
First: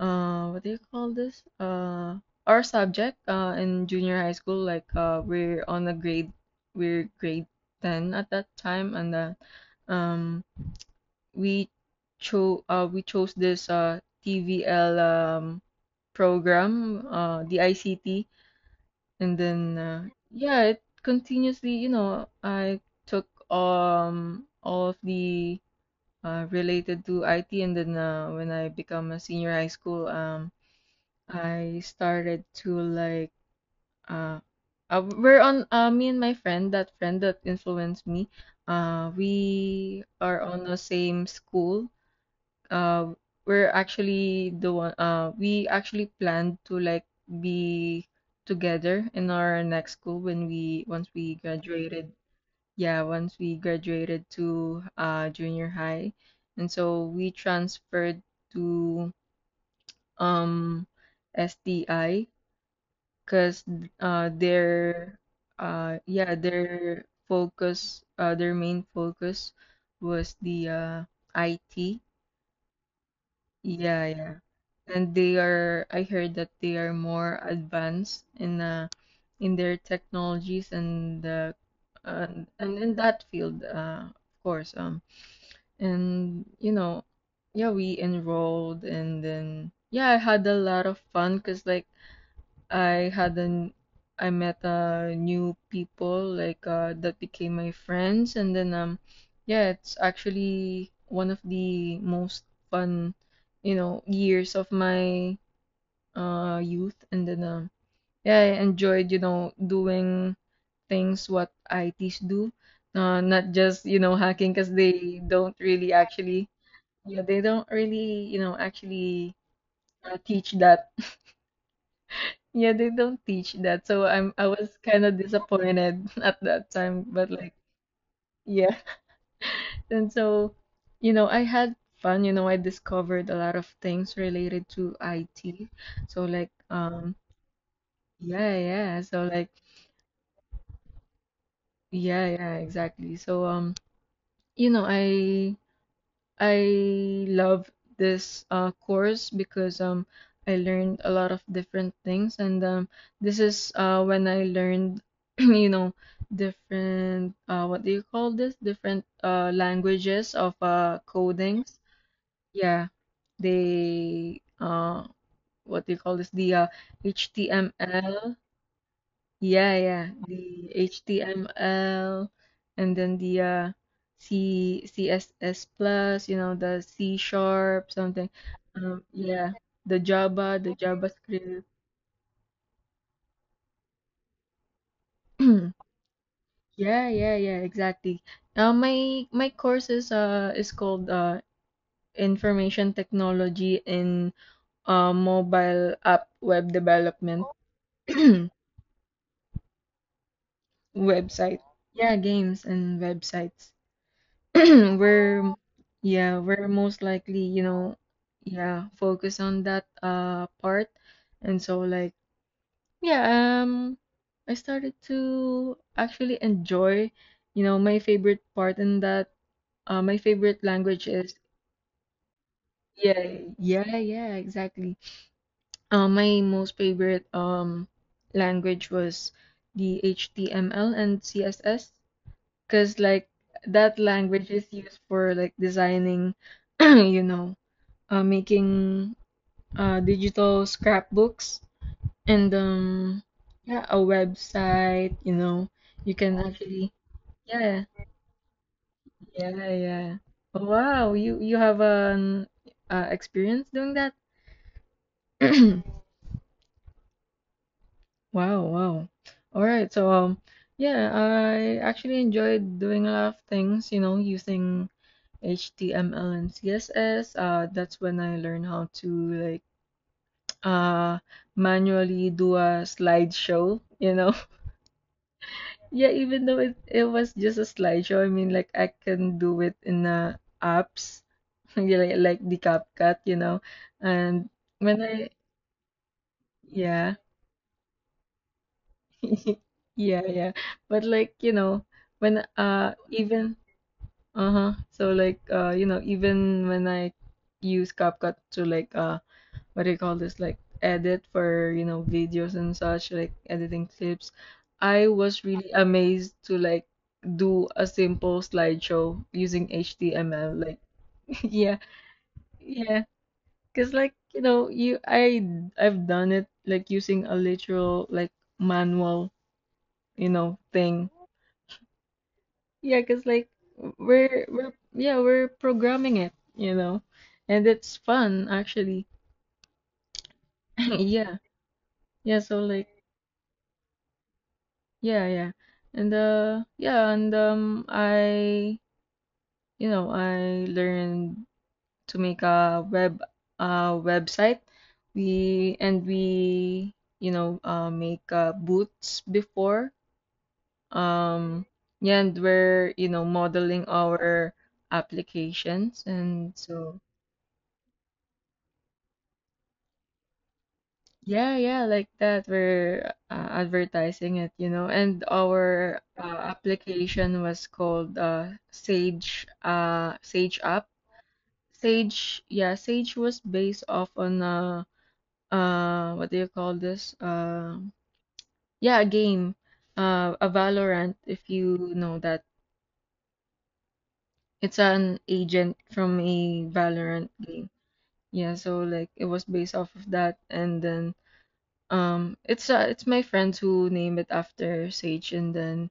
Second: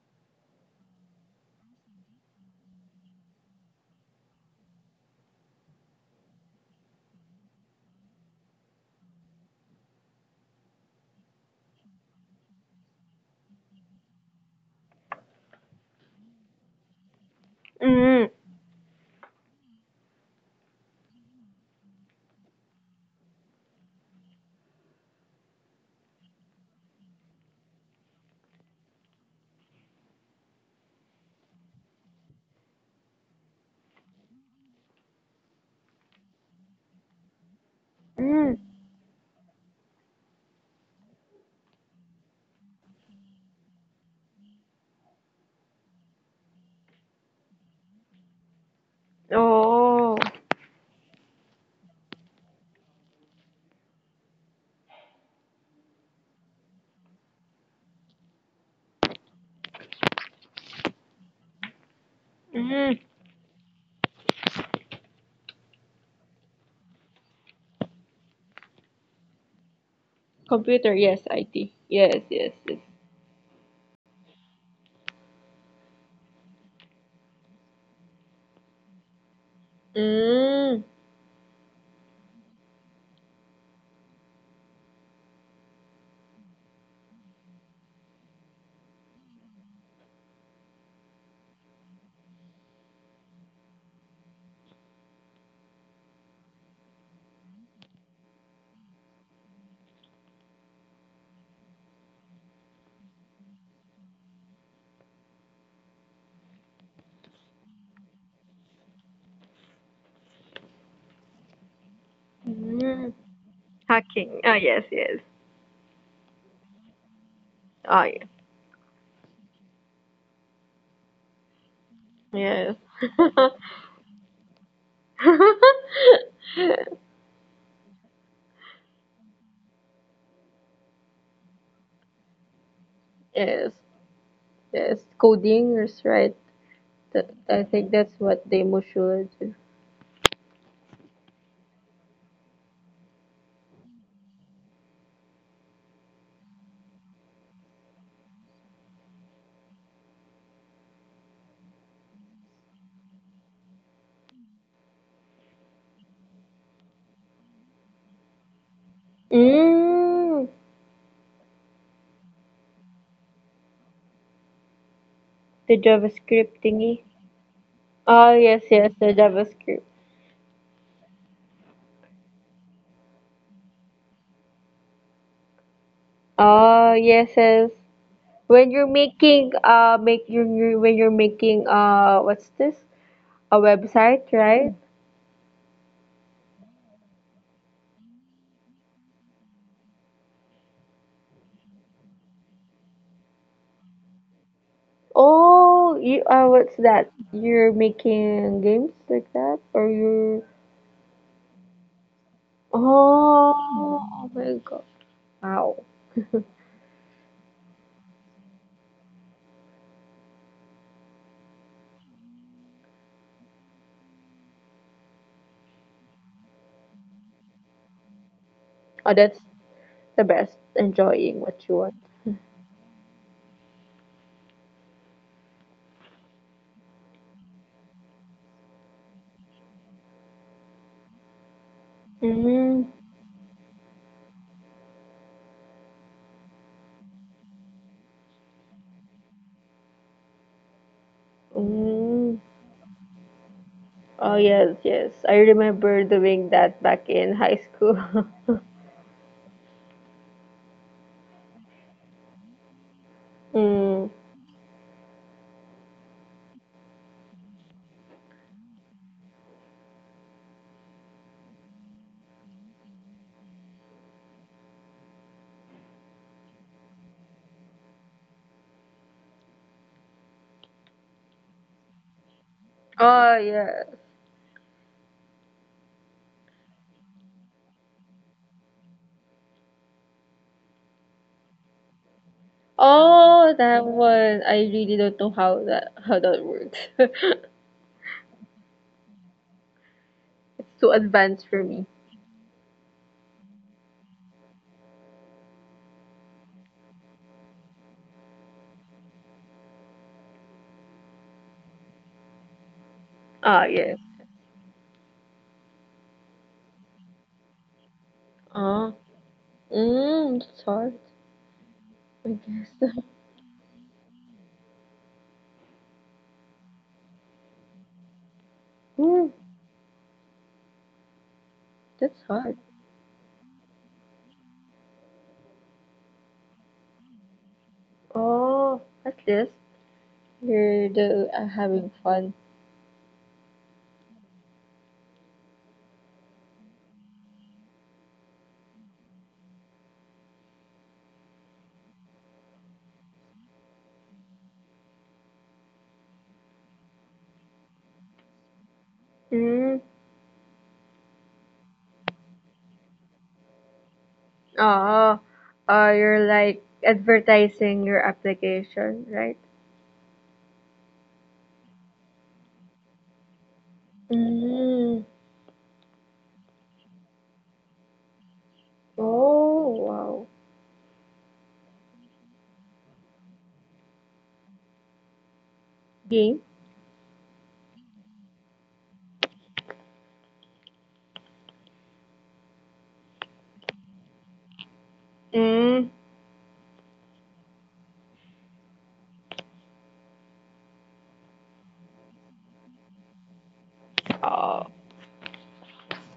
Speaker 1: uh what do you call this? Our subject in junior high school. Like we're grade 10 at that time, and um we we chose this TVL program, the
Speaker 2: Mm.
Speaker 1: ICT, and then yeah, it continuously, you know, I took all of the related to IT. And then when I become a senior high school, I started to like uh, we're on me and my friend, that friend that influenced me,
Speaker 2: Mm.
Speaker 1: we are on the same school. uh we're actually the one we actually planned to like be together in our next
Speaker 2: Oh.
Speaker 1: school when we once we graduated, yeah, once we graduated to junior high. And so we transferred to um STI,
Speaker 2: Mm.
Speaker 1: because their yeah, their main focus was the
Speaker 2: Computer, yes, IT.
Speaker 1: IT.
Speaker 2: Yes, yes, yes.
Speaker 1: Yeah, yeah. And they are, I heard that they are more advanced in their technologies,
Speaker 2: Mm.
Speaker 1: and in that field, of course, and you know, yeah, we enrolled. And then yeah, I had a lot of fun because like I had an I met new people, like that became my friends. And then yeah, it's actually one of the most fun, you know, years of my youth. And then yeah, I enjoyed, you know, doing things what ITs do,
Speaker 2: Mm.
Speaker 1: not just, you know,
Speaker 2: Hacking. Oh,
Speaker 1: hacking, because
Speaker 2: yes, yes.
Speaker 1: they don't really actually, yeah, they don't
Speaker 2: Oh, yeah.
Speaker 1: really, you know, actually teach that.
Speaker 2: Yes.
Speaker 1: Yeah, they don't
Speaker 2: <laughs>
Speaker 1: teach that. So I was kind of disappointed <laughs> at that time, but like yeah. And so, you know, I had fun, you know, I discovered a lot
Speaker 2: Yes,
Speaker 1: of things related
Speaker 2: yes.
Speaker 1: to IT.
Speaker 2: Coding is
Speaker 1: So
Speaker 2: right.
Speaker 1: like
Speaker 2: I think that's what
Speaker 1: yeah,
Speaker 2: demo
Speaker 1: yeah.
Speaker 2: should
Speaker 1: So
Speaker 2: do.
Speaker 1: like yeah, yeah, exactly. So you know, I love this course because I learned a lot of different things. And this is when I learned, <clears throat> you know, different what do you call this? Different languages
Speaker 2: Mm.
Speaker 1: of codings. Yeah, they
Speaker 2: The
Speaker 1: what do you call this?
Speaker 2: JavaScript
Speaker 1: The
Speaker 2: thingy. Oh,
Speaker 1: HTML,
Speaker 2: yes, yes, the JavaScript.
Speaker 1: yeah, yeah. The HTML, and then the C CSS, plus, you know,
Speaker 2: Oh,
Speaker 1: the
Speaker 2: yes,
Speaker 1: C
Speaker 2: yes.
Speaker 1: sharp something.
Speaker 2: When you're making,
Speaker 1: Yeah,
Speaker 2: make you you-
Speaker 1: The
Speaker 2: when you're making
Speaker 1: JavaScript.
Speaker 2: what's this? A website, right?
Speaker 1: <clears throat> Yeah, yeah, yeah, exactly. My course is called Information Technology in
Speaker 2: Oh,
Speaker 1: Mobile
Speaker 2: you,
Speaker 1: App
Speaker 2: what's
Speaker 1: Web
Speaker 2: that?
Speaker 1: Development.
Speaker 2: You're making
Speaker 1: <clears throat>
Speaker 2: games like that, or you're,
Speaker 1: Website. Yeah, games and
Speaker 2: oh,
Speaker 1: websites.
Speaker 2: oh my
Speaker 1: <clears throat>
Speaker 2: god!
Speaker 1: We're,
Speaker 2: Wow,
Speaker 1: yeah, we're most likely, you know, yeah, focus on that part. And so like, yeah, I started to actually enjoy, you know, my favorite part
Speaker 2: oh,
Speaker 1: in
Speaker 2: that's
Speaker 1: that
Speaker 2: the
Speaker 1: my
Speaker 2: best.
Speaker 1: favorite language
Speaker 2: Enjoying
Speaker 1: is
Speaker 2: what you want.
Speaker 1: yeah, yeah, yeah, exactly. My most favorite language was the HTML and CSS,
Speaker 2: Mm,
Speaker 1: because like that language is used for like designing, <clears throat> you know, making digital scrapbooks,
Speaker 2: mm.
Speaker 1: and yeah, a
Speaker 2: Oh yes, yes. I
Speaker 1: website. You know,
Speaker 2: remember
Speaker 1: you
Speaker 2: doing
Speaker 1: can
Speaker 2: that back
Speaker 1: actually
Speaker 2: in high school.
Speaker 1: yeah, yeah, yeah. Oh, wow, you have an
Speaker 2: <laughs>
Speaker 1: experience
Speaker 2: Mm.
Speaker 1: doing that? <clears throat> Wow, wow. All right, so yeah, I actually enjoyed doing a lot of things, you know, using HTML and CSS. That's when I learned how to like uh manually do a
Speaker 2: Oh yeah.
Speaker 1: slideshow, you know. Yeah, even though it was just a slideshow, I mean, like I can do it in apps, <laughs> yeah, like the CapCut,
Speaker 2: Oh,
Speaker 1: you know.
Speaker 2: that one. I
Speaker 1: And
Speaker 2: really don't
Speaker 1: when
Speaker 2: know
Speaker 1: I,
Speaker 2: how that works. <laughs>
Speaker 1: yeah,
Speaker 2: It's
Speaker 1: <laughs> yeah, yeah.
Speaker 2: too
Speaker 1: But
Speaker 2: advanced
Speaker 1: like,
Speaker 2: for
Speaker 1: you
Speaker 2: me.
Speaker 1: know, when even uh-huh. So like you know, even when I use CapCut to like what do you call this, like edit for, you know, videos and such, like
Speaker 2: Ah yes.
Speaker 1: editing clips, I was really amazed to like do a simple
Speaker 2: Ah.
Speaker 1: slideshow using
Speaker 2: Mm,
Speaker 1: html,
Speaker 2: sorry.
Speaker 1: like <laughs> yeah,
Speaker 2: I guess. <laughs>
Speaker 1: yeah, because like you know, you I I've done it like using a literal, like
Speaker 2: Hmm,
Speaker 1: manual, you know, thing.
Speaker 2: that's hard.
Speaker 1: Yeah, because like we're yeah, we're programming it, you know, and it's fun
Speaker 2: Oh, at
Speaker 1: actually.
Speaker 2: least. You're
Speaker 1: <laughs>
Speaker 2: the,
Speaker 1: Yeah,
Speaker 2: having fun.
Speaker 1: yeah, so like yeah, yeah. And yeah, and I you know, I learned to make a website. We, you know, make boots
Speaker 2: Mm.
Speaker 1: before. Um yeah, and we're, you know, modeling our
Speaker 2: Oh, oh, you're
Speaker 1: applications
Speaker 2: like
Speaker 1: and so
Speaker 2: advertising your application, right?
Speaker 1: yeah, yeah, like that. We're advertising it, you
Speaker 2: Mm.
Speaker 1: know. And our application was called
Speaker 2: Oh, wow.
Speaker 1: Sage App. Sage, yeah, Sage was based off on
Speaker 2: Game?
Speaker 1: what do you call this? Yeah, a game, a Valorant, if you know that. It's an
Speaker 2: Mm.
Speaker 1: agent from a Valorant game. Yeah, so like it was based off of that. And then it's my friends who name it
Speaker 2: Oh,
Speaker 1: after Sage. And then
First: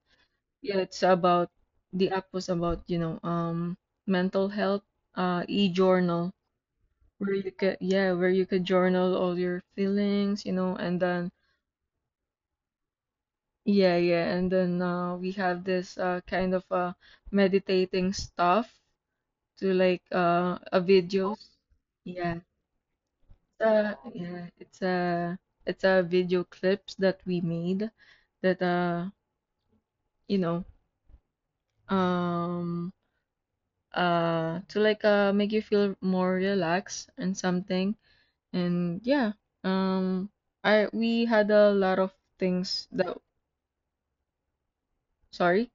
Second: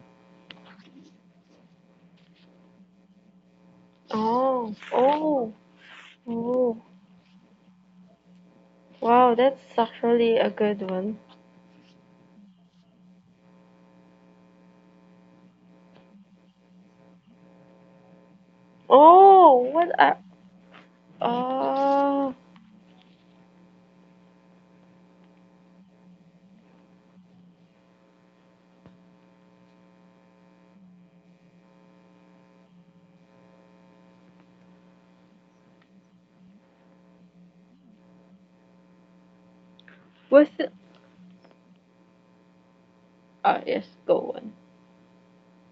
Speaker 1: yeah, it's about the app was about, you know, mental
Speaker 2: oh,
Speaker 1: health,
Speaker 2: oh,
Speaker 1: e-journal,
Speaker 2: oh.
Speaker 1: where you could, yeah, where you could journal
Speaker 2: Wow,
Speaker 1: all your
Speaker 2: that's actually
Speaker 1: feelings, you
Speaker 2: a
Speaker 1: know.
Speaker 2: good
Speaker 1: And
Speaker 2: one.
Speaker 1: then yeah, yeah. And then we have this kind of meditating stuff
Speaker 2: Oh,
Speaker 1: to
Speaker 2: what
Speaker 1: like
Speaker 2: I,
Speaker 1: a video,
Speaker 2: oh,
Speaker 1: yeah, yeah, it's a video clips that we made that you know, um to like make you feel more relaxed and something. And yeah, um
Speaker 2: was it?
Speaker 1: I we had a lot of things that
Speaker 2: Ah, yes, go on.
Speaker 1: sorry.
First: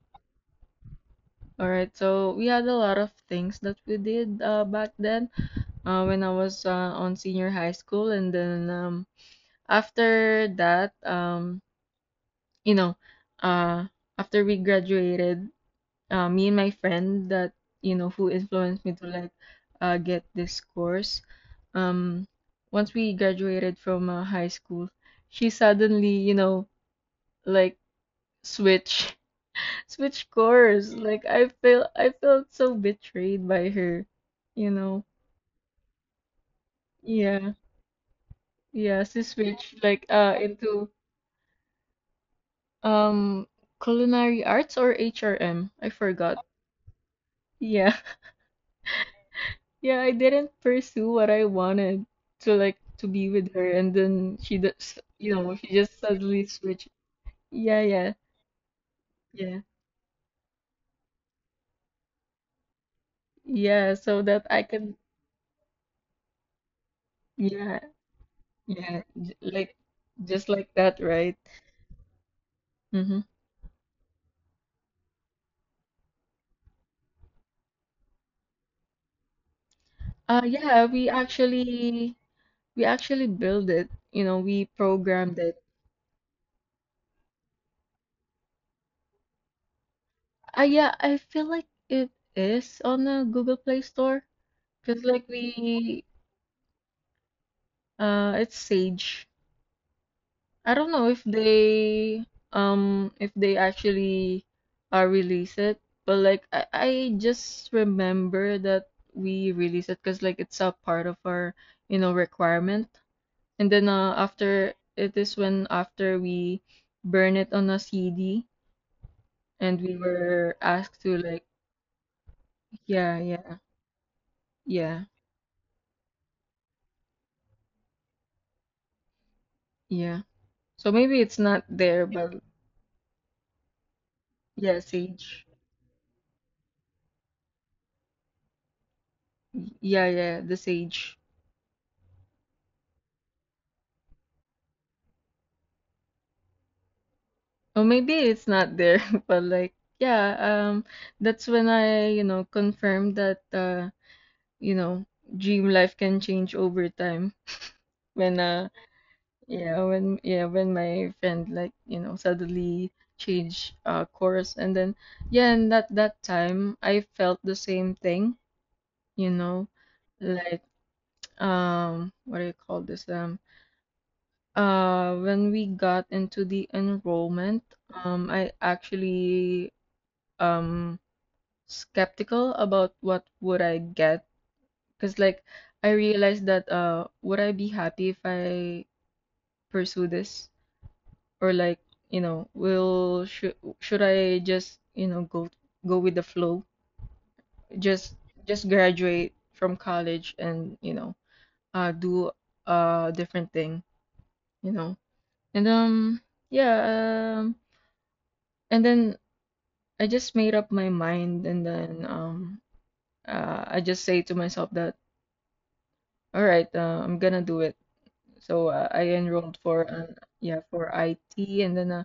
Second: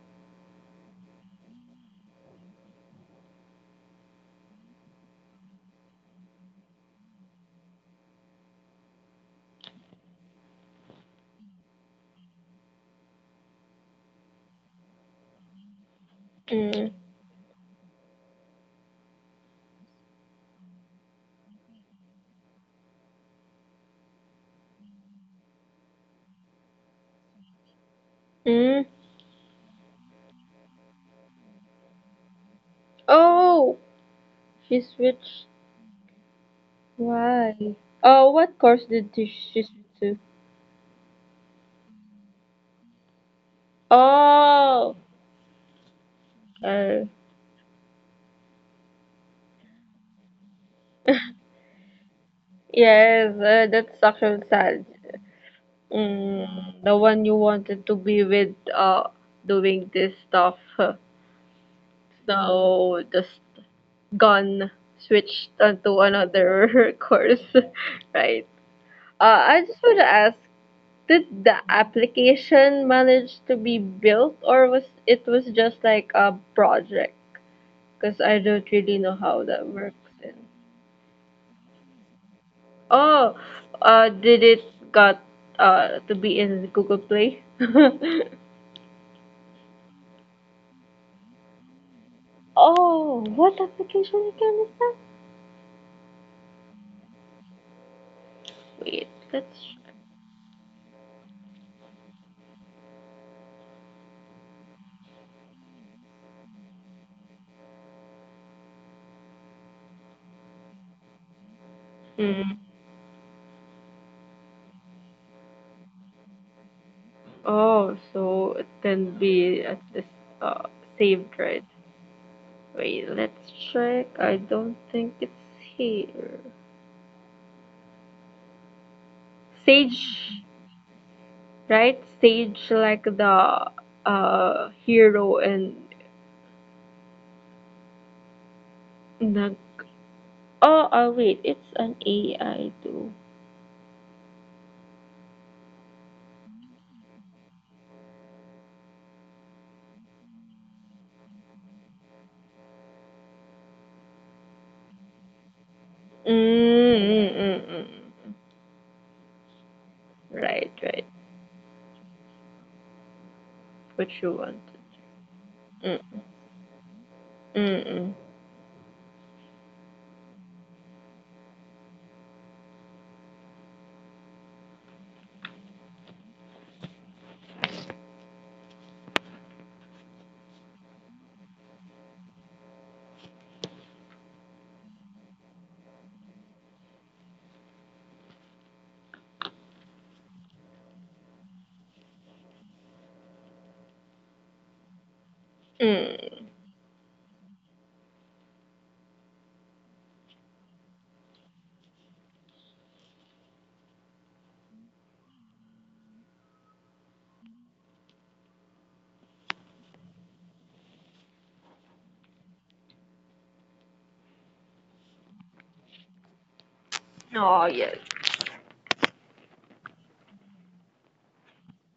Speaker 1: All right, so we had a lot of things that we did back then when I was on senior high school. And then after that, you know, uh after we graduated, me and my
Speaker 2: Mm.
Speaker 1: friend that, you know, who influenced me to like get this course, um once we graduated from high school, she suddenly, you know, like
Speaker 2: Mm.
Speaker 1: switch, <laughs> switch course. Like I feel, I felt so betrayed by
Speaker 2: Oh,
Speaker 1: her, you
Speaker 2: she
Speaker 1: know.
Speaker 2: switched.
Speaker 1: Yeah,
Speaker 2: Why? Oh, what course
Speaker 1: yeah,
Speaker 2: did
Speaker 1: she
Speaker 2: she switch
Speaker 1: switched like
Speaker 2: to?
Speaker 1: into um culinary arts or
Speaker 2: Oh,
Speaker 1: HRM. I forgot.
Speaker 2: uh,
Speaker 1: Yeah. Yeah, I didn't pursue what I wanted to like to be
Speaker 2: yes,
Speaker 1: with her, and
Speaker 2: that's
Speaker 1: then
Speaker 2: actually
Speaker 1: she
Speaker 2: sad.
Speaker 1: just, you know, she just suddenly
Speaker 2: Mm,
Speaker 1: switched.
Speaker 2: the one you
Speaker 1: Yeah,
Speaker 2: wanted to
Speaker 1: yeah,
Speaker 2: be with,
Speaker 1: yeah,
Speaker 2: doing this stuff. <laughs> Huh. Now just
Speaker 1: yeah. So that I
Speaker 2: gone,
Speaker 1: can,
Speaker 2: switched onto another <laughs> course,
Speaker 1: yeah,
Speaker 2: <laughs> right?
Speaker 1: yeah,
Speaker 2: I
Speaker 1: like
Speaker 2: just want to ask,
Speaker 1: just like that, right?
Speaker 2: did the application
Speaker 1: Mm-hmm.
Speaker 2: manage to be built, or was it was just like a project? Because I don't really know how that works. And
Speaker 1: Yeah, we actually
Speaker 2: oh,
Speaker 1: build it. You know,
Speaker 2: did
Speaker 1: we
Speaker 2: it got
Speaker 1: programmed it.
Speaker 2: to be in Google Play? <laughs>
Speaker 1: Yeah, I feel like it is on
Speaker 2: Oh,
Speaker 1: the Google
Speaker 2: what
Speaker 1: Play
Speaker 2: application
Speaker 1: Store
Speaker 2: again is that?
Speaker 1: because like we it's
Speaker 2: Wait,
Speaker 1: Sage.
Speaker 2: let's.
Speaker 1: I don't know if they actually release it, but like I just remember that we release it because like it's a part of our
Speaker 2: Mm.
Speaker 1: requirement. And then after it is when after we burn it on a
Speaker 2: Oh,
Speaker 1: CD
Speaker 2: so it can be
Speaker 1: and
Speaker 2: at
Speaker 1: we
Speaker 2: this
Speaker 1: were
Speaker 2: uh
Speaker 1: asked to
Speaker 2: saved
Speaker 1: like
Speaker 2: right? Wait,
Speaker 1: yeah,
Speaker 2: let's
Speaker 1: yeah,
Speaker 2: check. I don't
Speaker 1: yeah,
Speaker 2: think it's here. Sage,
Speaker 1: yeah. So maybe it's not
Speaker 2: right?
Speaker 1: there, but
Speaker 2: Sage like the
Speaker 1: yeah,
Speaker 2: hero
Speaker 1: Sage.
Speaker 2: and Nag.
Speaker 1: Yeah, yeah, the
Speaker 2: Oh, oh
Speaker 1: Sage.
Speaker 2: wait, it's an AI too.
Speaker 1: Or maybe it's not there, <laughs> but like, yeah, that's when I, you know, confirmed that, you know, dream life can
Speaker 2: Mm,
Speaker 1: change over time.
Speaker 2: mm, mm,
Speaker 1: When,
Speaker 2: mm.
Speaker 1: yeah, when, yeah, when
Speaker 2: Right, right.
Speaker 1: my friend like, you know, suddenly changed
Speaker 2: What you
Speaker 1: course,
Speaker 2: want.
Speaker 1: and then, yeah, and at that
Speaker 2: Mm,
Speaker 1: time I felt the
Speaker 2: mm,
Speaker 1: same
Speaker 2: mm.
Speaker 1: thing, you know, like, what do you call this? When we got into the enrollment, I actually, um. skeptical about what would I get because like I realized that would I be happy if I pursue this or like you know will should I just you know go with the
Speaker 2: Mm.
Speaker 1: flow, just just graduate from college and you know do a different thing, you know. And um yeah um and then I just made up my mind and then I just say to myself that all right, I'm gonna do
Speaker 2: Oh,
Speaker 1: it.
Speaker 2: yes.
Speaker 1: So I enrolled for an yeah, for IT and then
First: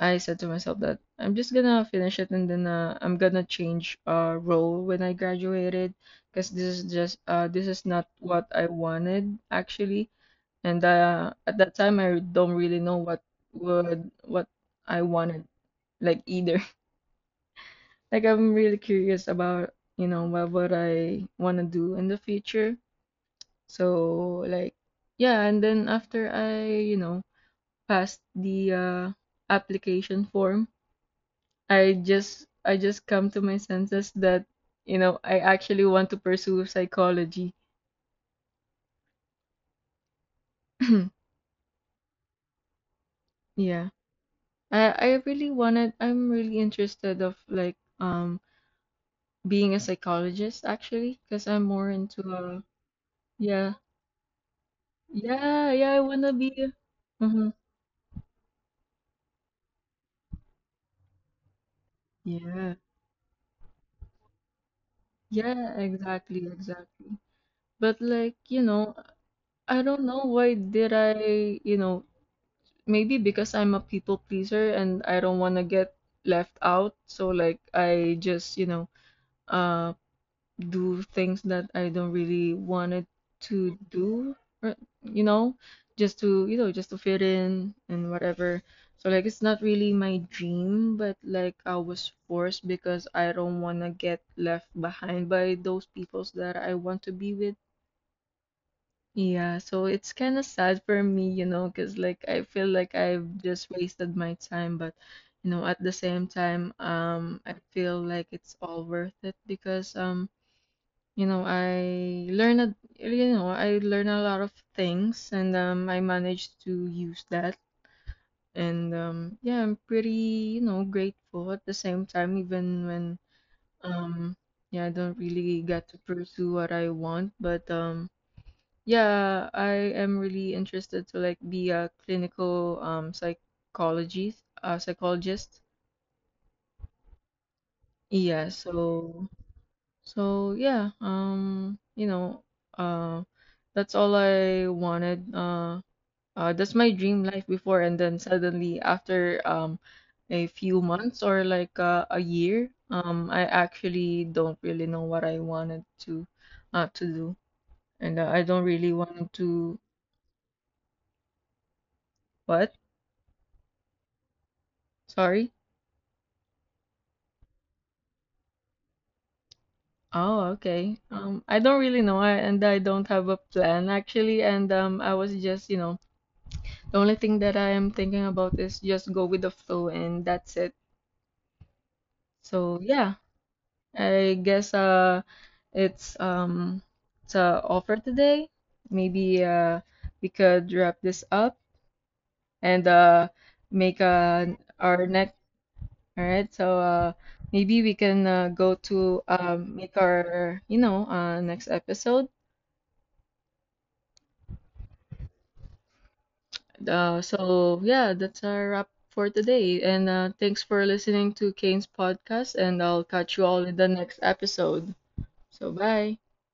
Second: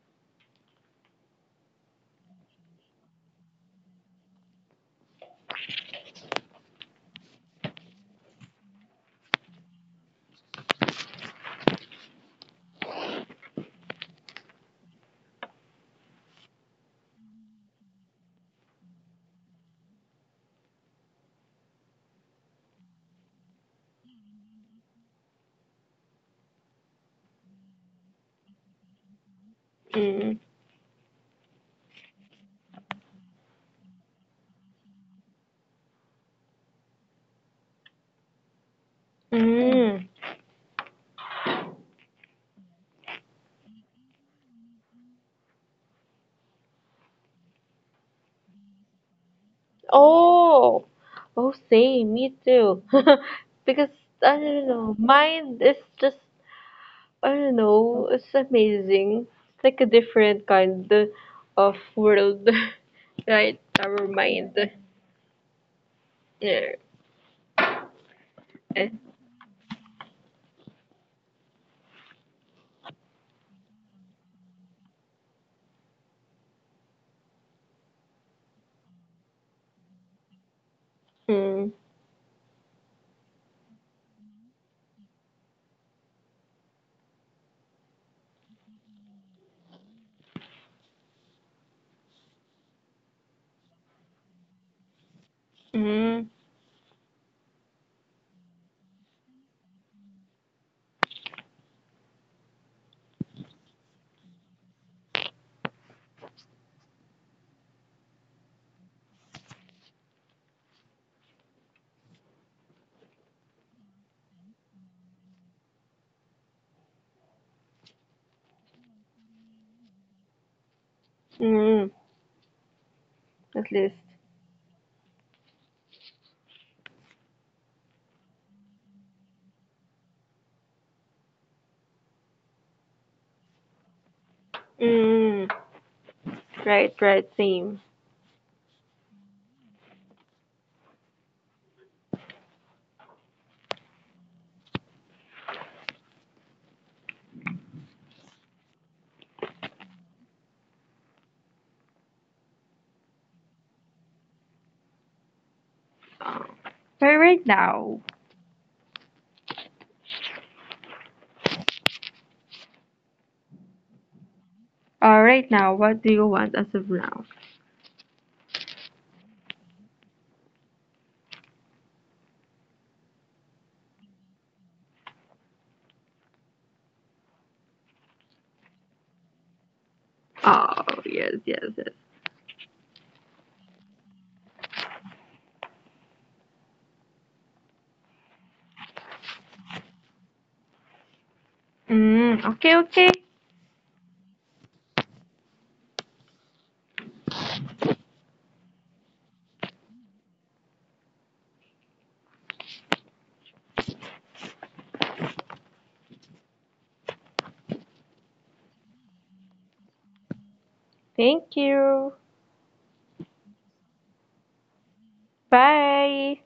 Speaker 1: I said to myself that I'm just gonna finish it and then I'm gonna change role when I graduated, because this is just this is not what I wanted, actually. And at that time I don't really know what would what I wanted, like either. <laughs> Like I'm really curious about you know what I want to do in the future, so like yeah. And then after I you know past the application
Speaker 2: Mm,
Speaker 1: form, I just come to my senses that you know I actually want to pursue psychology.
Speaker 2: mm.
Speaker 1: <clears throat> Yeah. I really wanted, I'm really interested of like being a psychologist,
Speaker 2: Oh,
Speaker 1: actually, because
Speaker 2: oh,
Speaker 1: I'm more
Speaker 2: same,
Speaker 1: into
Speaker 2: me too. <laughs>
Speaker 1: yeah.
Speaker 2: Because, I don't know, mine is
Speaker 1: Yeah, yeah, I
Speaker 2: just,
Speaker 1: wanna be,
Speaker 2: I don't
Speaker 1: mm-hmm.
Speaker 2: know, it's amazing. It's like a different kind of world,
Speaker 1: Yeah.
Speaker 2: <laughs> right? Our mind.
Speaker 1: Yeah, exactly,
Speaker 2: Yeah.
Speaker 1: exactly. But like, you
Speaker 2: Eh.
Speaker 1: know, I don't know why did I, you know, maybe because I'm a people pleaser and I don't want to get left out, so like I just, you know, uh do things that
Speaker 2: Mm,
Speaker 1: I don't really wanted to do, or, you know, just to, you know, just to fit in and whatever. So like it's not really my dream, but like I was forced because I don't want to get left behind by those
Speaker 2: mm,
Speaker 1: peoples that I want to be with. Yeah, so it's kind of sad for me, you know, because like I feel like I've just wasted my time, but you know, at the same time, I feel like it's all worth it because you know, I learned, you know, I learned a lot of things, and I managed to use that, and yeah, I'm pretty, you know, grateful at the
Speaker 2: mm.
Speaker 1: same time, even when
Speaker 2: At least.
Speaker 1: um, yeah, I don't really get to pursue what I want, but Yeah, I am really interested to like be a clinical psychologist,
Speaker 2: Mm,
Speaker 1: psychologist.
Speaker 2: right, right, same.
Speaker 1: Yeah, so so yeah, you know, uh that's all I wanted. Uh, that's my dream life before, and then suddenly after a few months or like a year, I actually don't really know what I wanted to
Speaker 2: But
Speaker 1: do.
Speaker 2: right now,
Speaker 1: And I don't really want to, what? Sorry.
Speaker 2: right now, what do you want as of now?
Speaker 1: Oh, okay. I don't really know, I, and I don't have a plan, actually. And I was just, you know, the only thing that I am thinking about is just go with the flow, and that's it.
Speaker 2: Oh, yes, yes, yes.
Speaker 1: So yeah, I guess it's um, it's a offer today. Maybe we could wrap this up
Speaker 2: Mm, okay,
Speaker 1: and
Speaker 2: okay.
Speaker 1: make our next. All right, so maybe we can go to make our, you know, next episode. So yeah, that's our wrap for today. And thanks for listening to
Speaker 2: Thank
Speaker 1: Kane's
Speaker 2: you.
Speaker 1: podcast. And I'll catch you all in the next episode. So bye.
Speaker 2: Bye.